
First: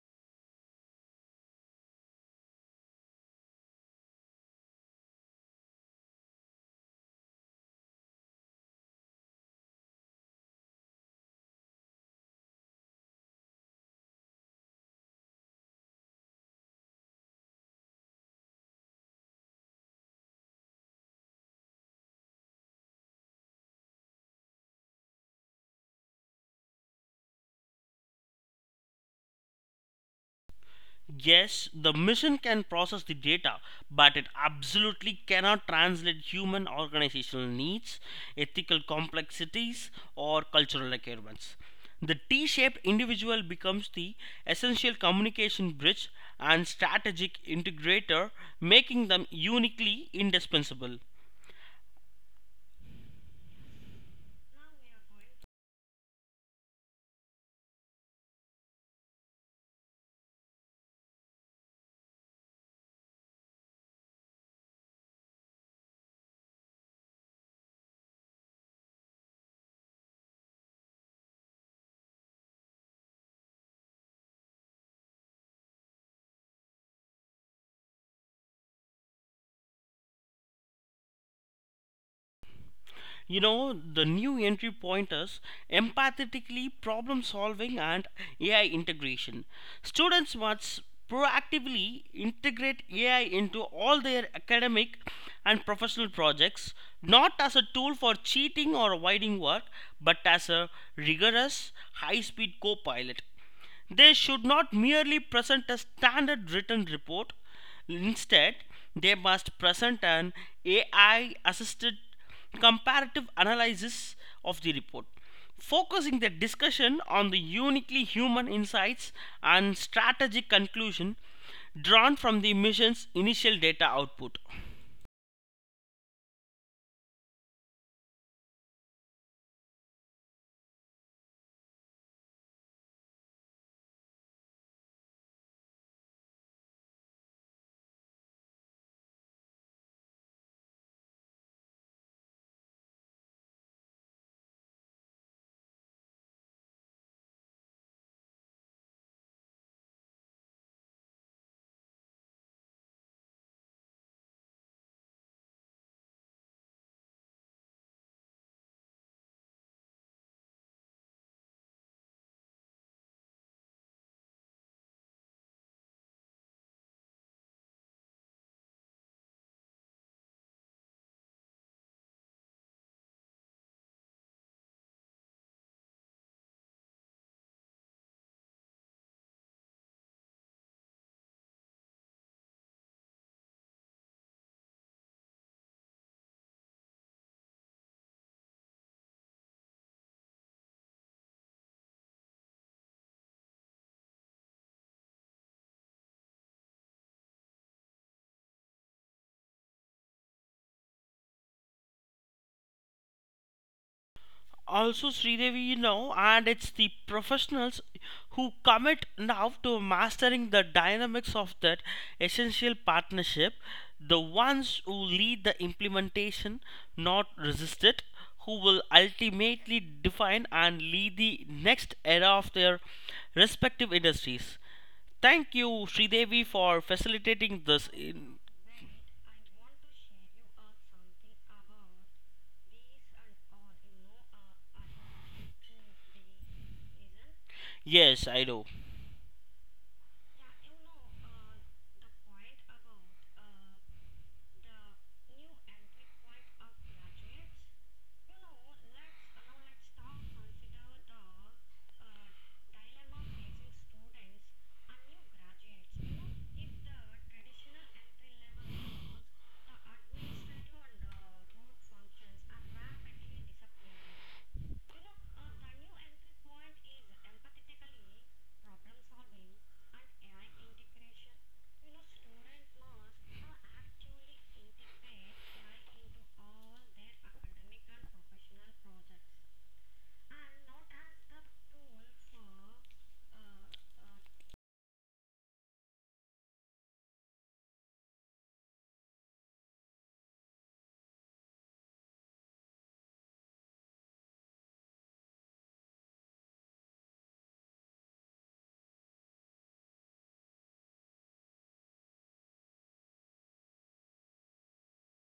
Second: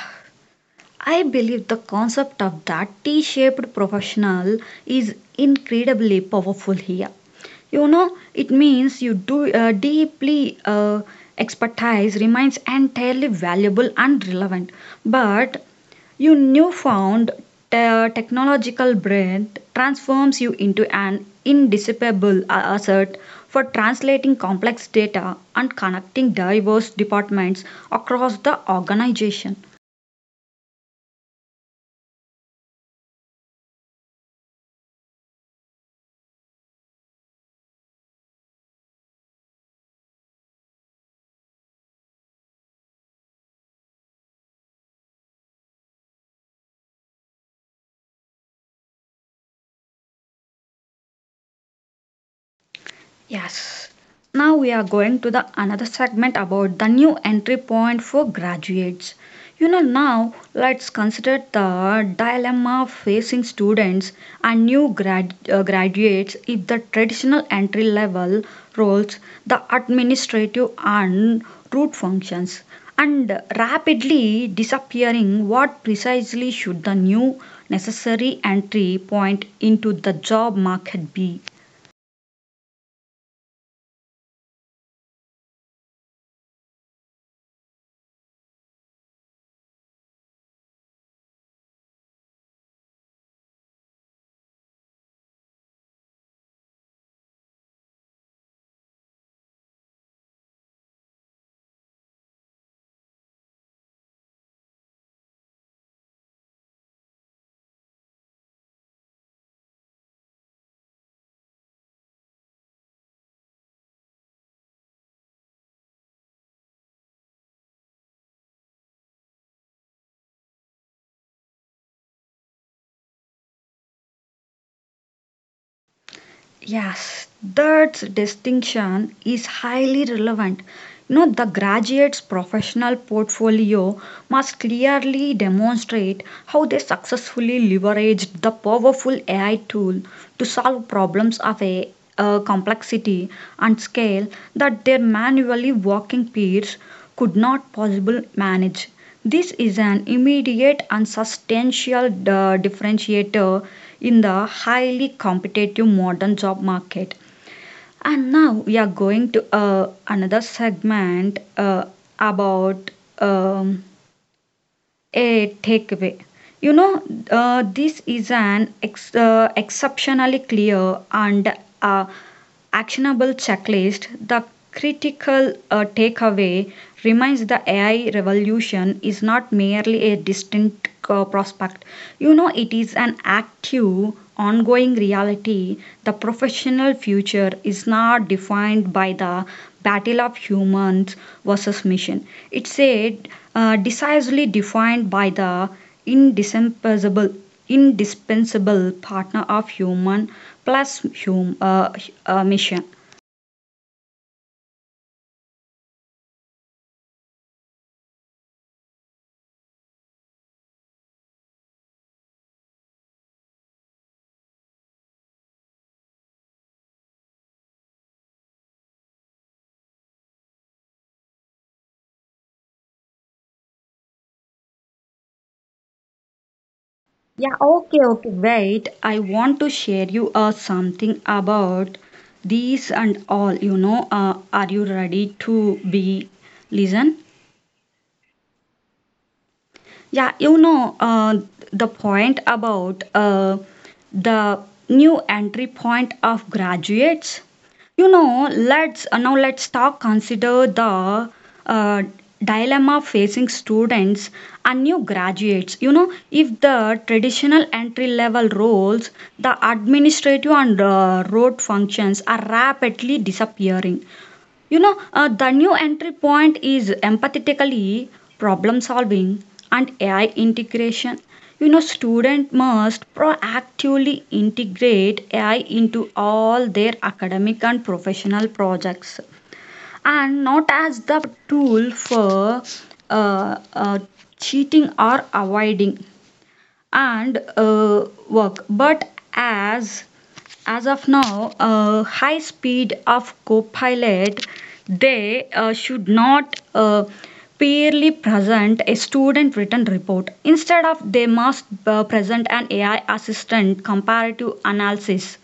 Speaker 1: I believe the concept of that T shaped professional is incredibly powerful here. You know, it means you do deeply expertise remains entirely valuable and relevant, but your newfound technological brain transforms you into an indispensable asset for translating complex data and connecting diverse departments across the organization.
Speaker 2: Yes, the machine can process the data, but it absolutely cannot translate human organizational needs, ethical complexities, or cultural requirements. The T shaped individual becomes the essential communication bridge and strategic integrator, making them uniquely indispensable.
Speaker 1: Yes. Now we are going to the another segment about the new entry point for graduates. You know, now let's consider the dilemma facing students and new graduates. If the traditional entry level roles, the administrative and root functions and rapidly disappearing, what precisely should the new necessary entry point into the job market be?
Speaker 2: You know, the new entry pointers: empathetically problem solving and AI integration. Students must proactively integrate AI into all their academic and professional projects, not as a tool for cheating or avoiding work, but as a rigorous high speed co-pilot. They should not merely present a standard written report. Instead, they must present an AI assisted comparative analysis of the report, focusing the discussion on the uniquely human insights and strategic conclusion drawn from the mission's initial data output.
Speaker 1: Yes, that distinction is highly relevant. You know, the graduate's professional portfolio must clearly demonstrate how they successfully leveraged the powerful AI tool to solve problems of a complexity and scale that their manually working peers could not possibly manage. This is an immediate and substantial differentiator in the highly competitive modern job market. And now we are going to another segment about um, a takeaway. You know, this is an exceptionally clear and uh, actionable checklist. The critical takeaway remains the AI revolution is not merely a distant prospect. You know, it is an active, ongoing reality. The professional future is not defined by the battle of humans versus machine. It's a decisively defined by the indispensable indispensable partner of human plus mission.
Speaker 2: Also, Sridevi, you know, and it's the professionals who commit now to mastering the dynamics of that essential partnership, the ones who lead the implementation, not resist it, who will ultimately define and lead the next era of their respective industries. Thank you, Sridevi, for
Speaker 1: Yeah,
Speaker 2: facilitating
Speaker 1: okay,
Speaker 2: this.
Speaker 1: okay. Wait, I want to share you something about these and all. You know, are you ready to be listen?
Speaker 2: Yes, I do.
Speaker 1: Yeah, you know, the point about the new entry point of graduates. You know, let's now let's talk consider the uh, dilemma facing students and new graduates. You know, if the traditional entry level roles, the administrative and road functions are rapidly disappearing, you know, the new entry point is empathetically problem solving and AI integration. You know, student must proactively integrate AI into all their academic and professional projects, and not as the tool for uh, uh, cheating or avoiding and work, but as of now, high speed of Copilot. They should not purely present a student written report. Instead of, they must present an AI assistant comparative analysis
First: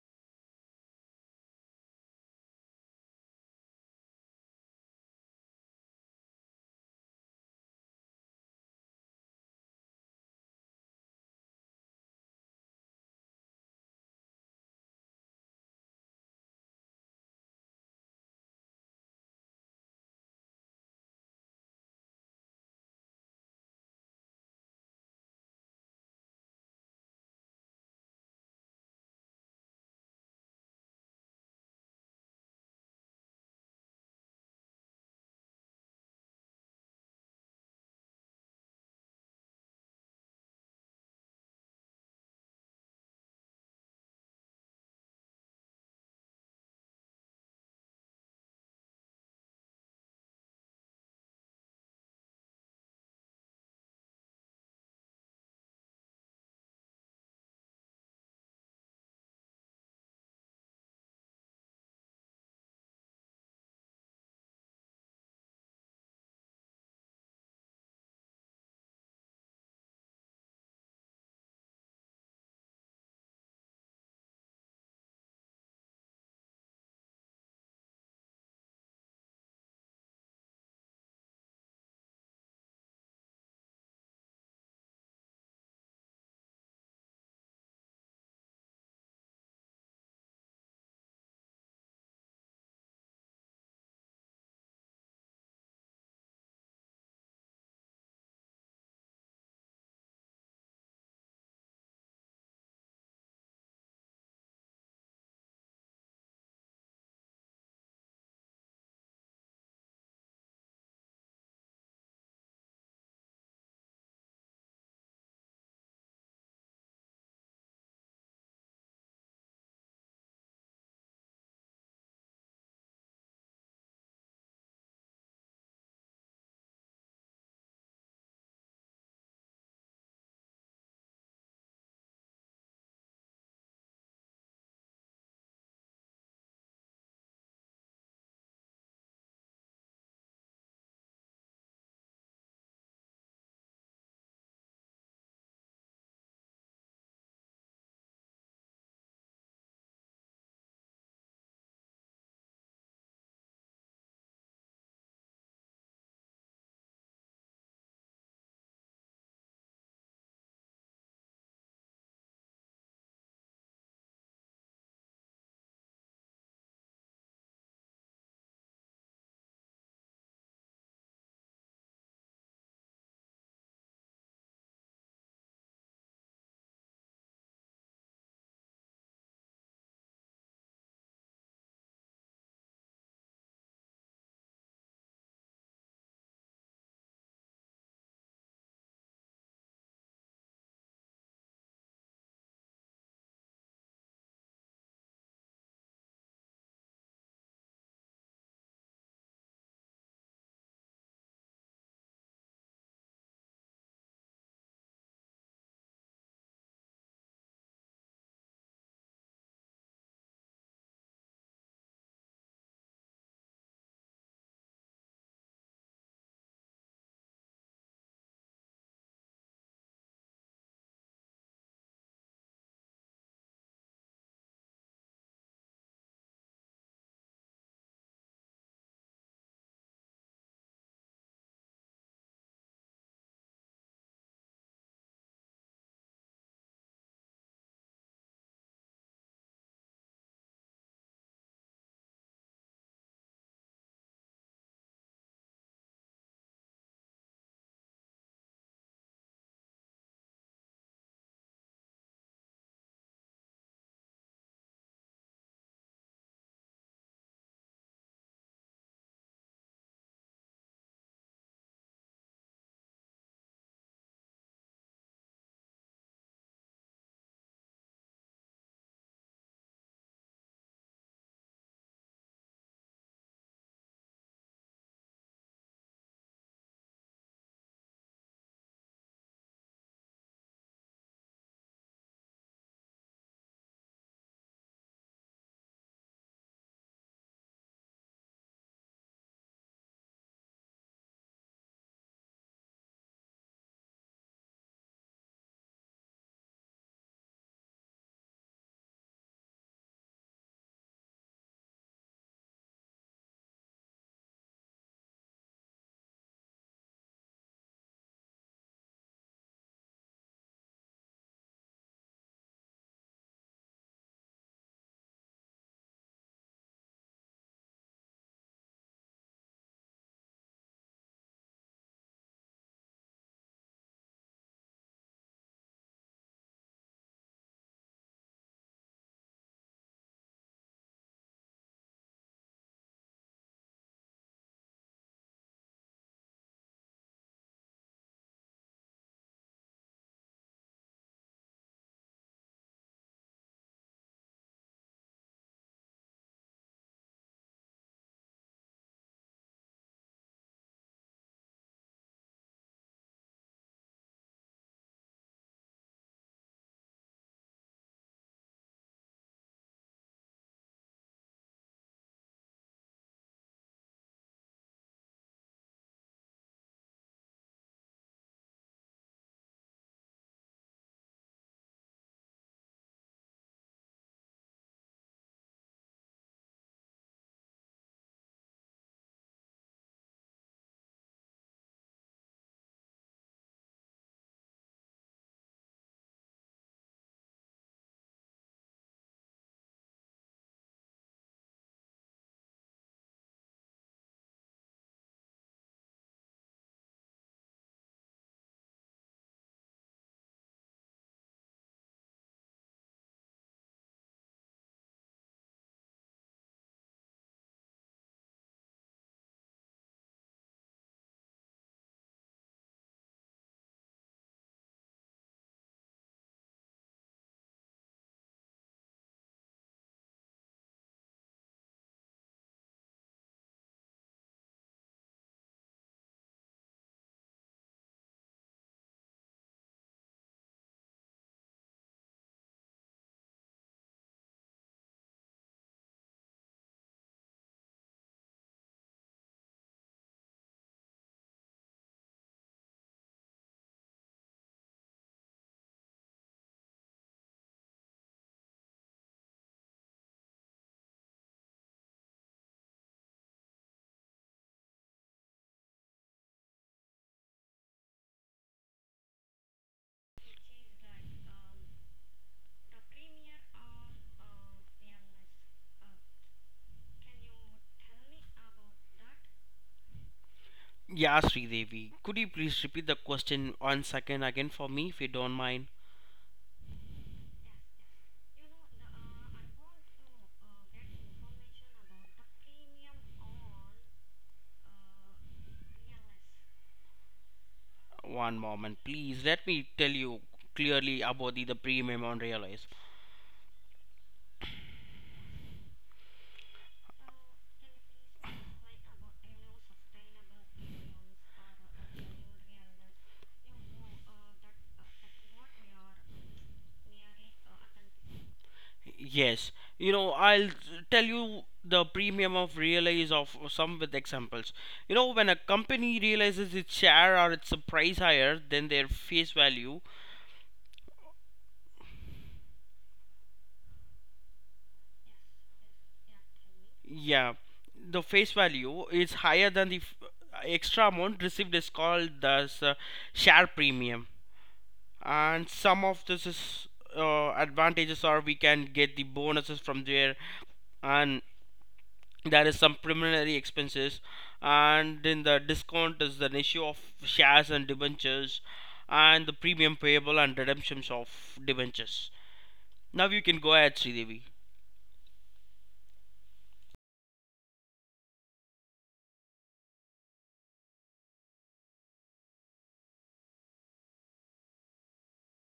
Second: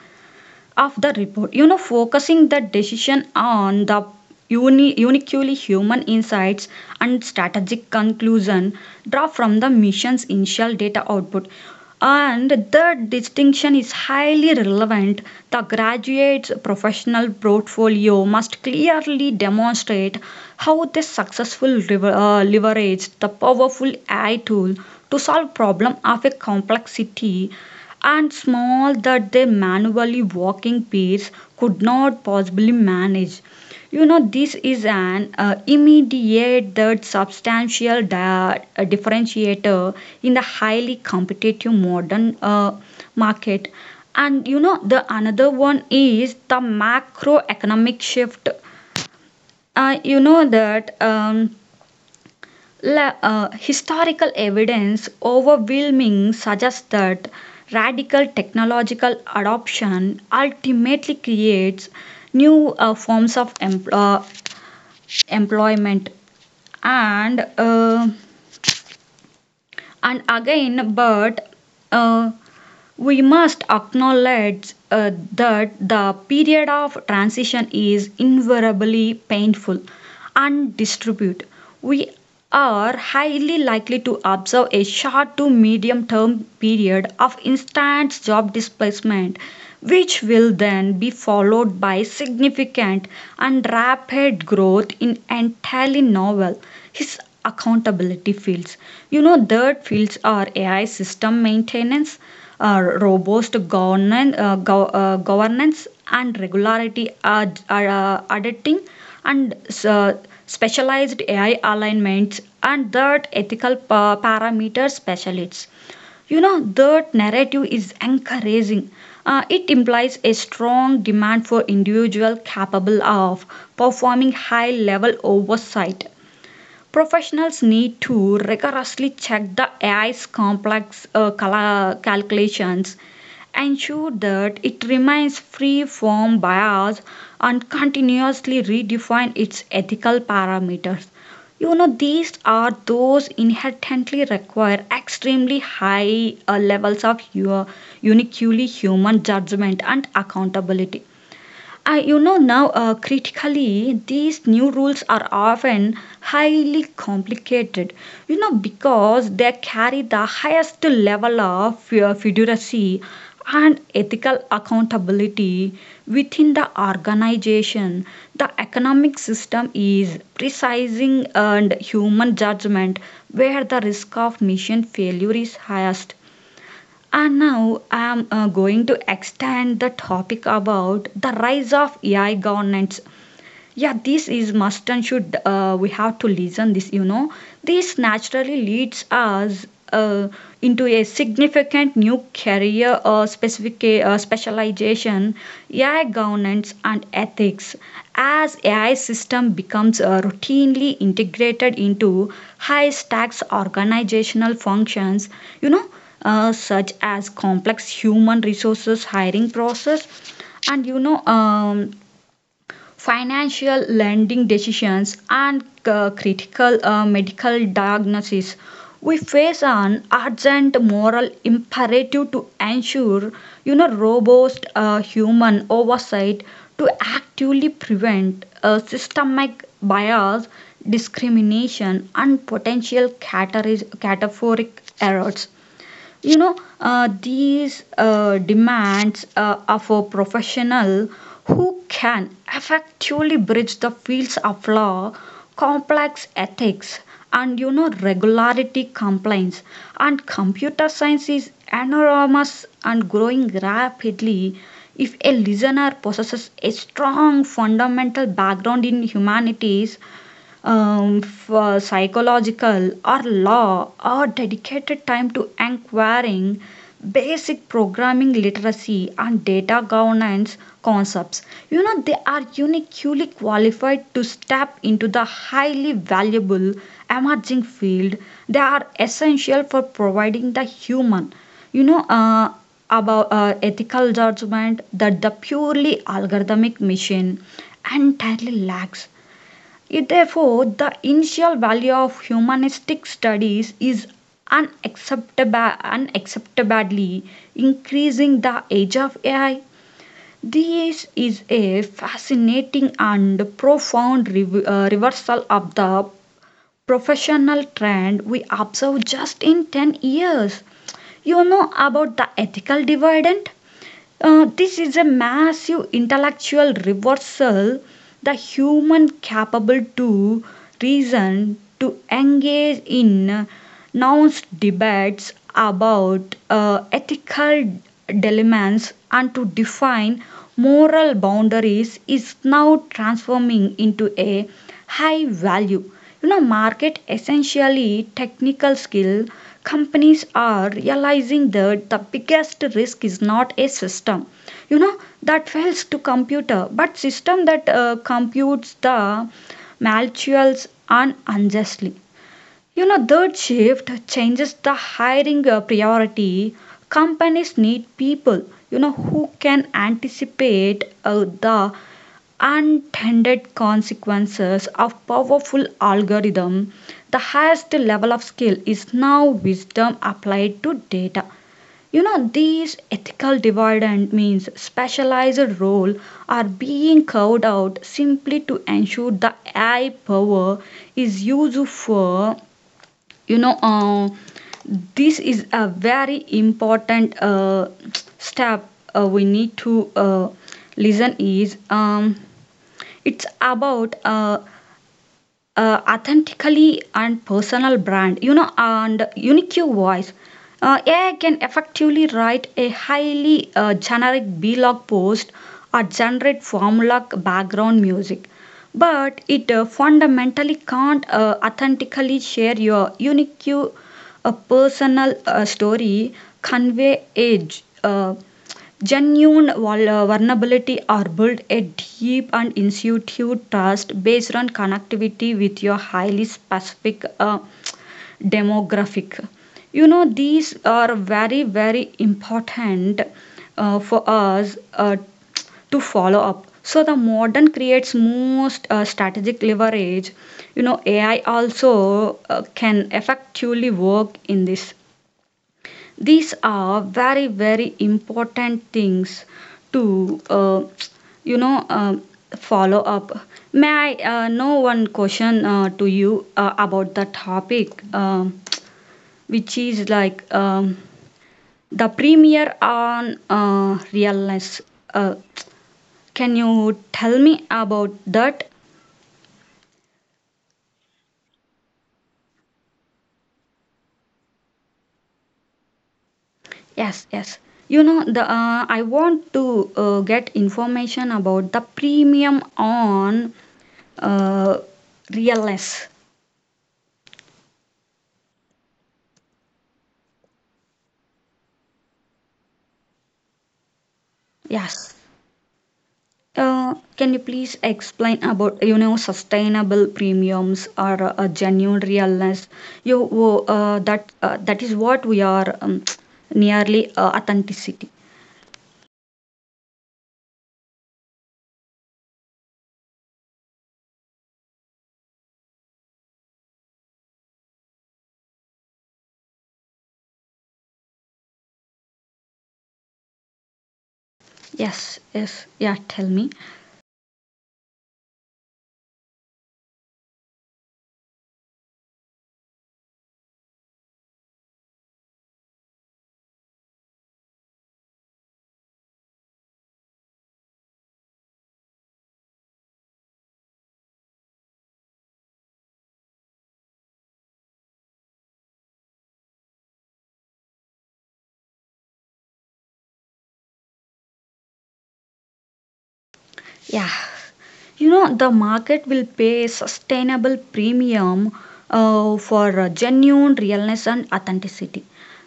Speaker 1: of the report. You know, focusing the decision on the uniquely human insights and strategic conclusion draw from the mission's initial data output. And the distinction is highly relevant. The graduate's professional portfolio must clearly demonstrate how they successfully leveraged the powerful AI tool to solve problem of a complexity and small that their manually walking peers could not possibly manage. You know, this is an immediate that substantial differentiator in the highly competitive modern market. And you know, the another one is the macroeconomic shift. You know that. Historical evidence overwhelming suggests that radical technological adoption ultimately creates new forms of employment and uh, and again but uh, we must acknowledge that the period of transition is invariably painful and distribute. We are highly likely to observe a short to medium term period of instant job displacement, which will then be followed by significant and rapid growth in entirely novel, his accountability fields. You know, third fields are AI system maintenance, robust governance, governance and regularity are auditing and uh, specialized AI alignments and that ethical parameter specialists. You know, that narrative is encouraging. It implies a strong demand for individual capable of performing high level oversight. Professionals need to rigorously check the AI's complex calculations, ensure that it remains free from bias, and continuously redefine its ethical parameters. You know, these are those inherently require extremely high levels of your uniquely human judgment and accountability. You know, now critically, these new rules are often highly complicated, you know, because they carry the highest level of fiduciary and ethical accountability within the organization. The economic system is precising and human judgment where the risk of mission failure is highest. And now I'm going to extend the topic about the rise of AI governance. Yeah, this is must and should, we have to listen this. You know, this naturally leads us uh, into a significant new career or specific specialization, AI governance and ethics. As AI system becomes routinely integrated into high stacks organizational functions, you know, such as complex human resources hiring process and, you know, financial lending decisions, and critical medical diagnosis. We face an urgent moral imperative to ensure, you know, robust human oversight to actively prevent systemic bias, discrimination, and potential categoric errors. You know, these demands are for professional who can effectively bridge the fields of law, complex ethics, and, you know, regularity compliance and computer science is enormous and growing rapidly. If a listener possesses a strong fundamental background in humanities, for psychological or law, or dedicated time to acquiring basic programming literacy and data governance concepts, you know, they are uniquely qualified to step into the highly valuable emerging field. They are essential for providing the human, you know, about ethical judgment that the purely algorithmic machine entirely lacks. It, therefore, the initial value of humanistic studies is unacceptably increasing the age of AI. This is a fascinating and profound reversal of the professional trend we observe just in 10 years. You know about the ethical dividend? This is a massive intellectual reversal. The human capable to reason, to engage in nuanced debates about ethical dilemmas, and to define moral boundaries is now transforming into a high value. You know, market essentially technical skill. Companies are realizing that the biggest risk is not a system, you know, that fails to computer, but system that computes the malicious and unjustly. You know, third shift changes the hiring priority. Companies need people, you know, who can anticipate the unintended consequences of powerful algorithm. The highest level of skill is now wisdom applied to data. You know, these ethical dividend means specialized role are being carved out simply to ensure the AI power is used for, you know, this is a very important step we need to listen is, it's about authentically and personal brand, you know, and unique voice. AI can effectively write a highly generic blog post or generate formula background music, but it fundamentally can't authentically share your unique personal story, convey age genuine vulnerability or build a deep and institute trust based on connectivity with your highly specific demographic. You know, these are very, very important for us to follow up. So the modern creates most strategic leverage. You know, AI also can effectively work in this. These are very very important things to, you know uh, follow up. May I know one question to you about the topic, which is like, the premiere on realness. uh, can you tell me about that?
Speaker 2: Yeah, Sridevi, could you please repeat the question once again for me if you don't mind?
Speaker 1: Yes, yes, you know, the I want to get information about the premium on uh, realness.
Speaker 2: One moment, please. Let me tell you clearly about the premium on Realize.
Speaker 1: Yes. Can you please explain about, you know, sustainable premiums or a genuine realness? You that that is what we are nearly authenticity.
Speaker 2: Yes, you know, I'll tell you the premium of Realize of some with examples. You know, when a company realizes its share or its price higher than their face value,
Speaker 1: Yes, yes, yeah. Tell me.
Speaker 2: yeah, the face value is higher than the extra amount received is called the share premium. And some of this is advantages, are we can get the bonuses from there. And there is some preliminary expenses. And in the discount is the ratio of shares and debentures, and the premium payable and redemptions of debentures. Now you can go ahead, Sridevi.
Speaker 1: Yeah, you know, the market will pay a sustainable premium for genuine realness and authenticity.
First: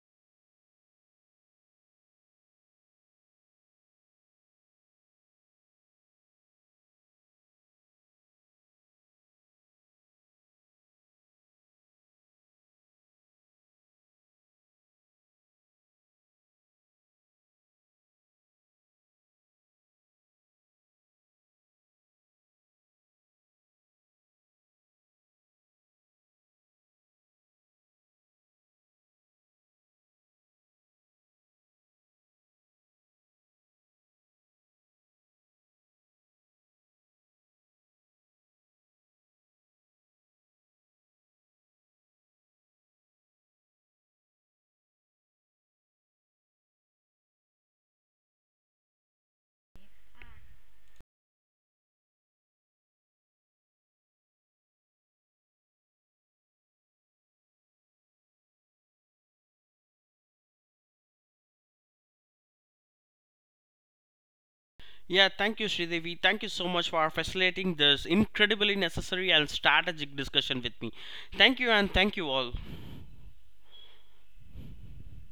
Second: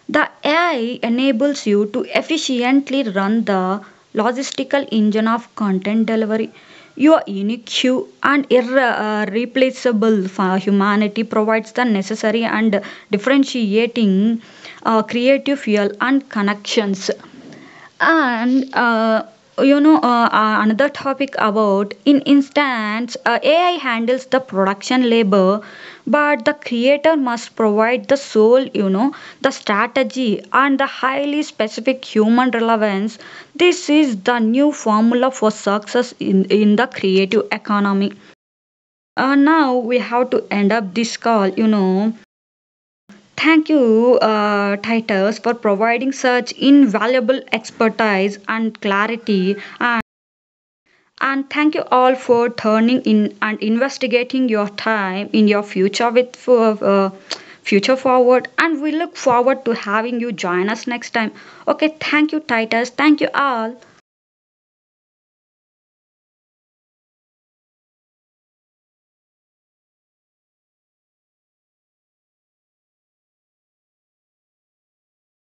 Speaker 1: The AI enables you to efficiently run the logistical engine of content delivery. Your unique queue and irreplaceable for humanity provides the necessary and differentiating creative fuel and connections and, another topic about in instance, AI handles the production labor, but the creator must provide the soul, you know, the strategy and the highly specific human relevance. This is the new formula for success in the creative economy. Now we have to end up this call, you know. Thank you, Titus, for providing such invaluable expertise and clarity. And thank you all for turning in and investigating your time in your future with for, uh, future forward. And we look forward to having you join us next time. Okay, thank you, Titus. Thank you all.
Speaker 2: Yeah, thank you, Sridevi. Thank you so much for facilitating this incredibly necessary and strategic discussion with me. Thank you, and thank you all.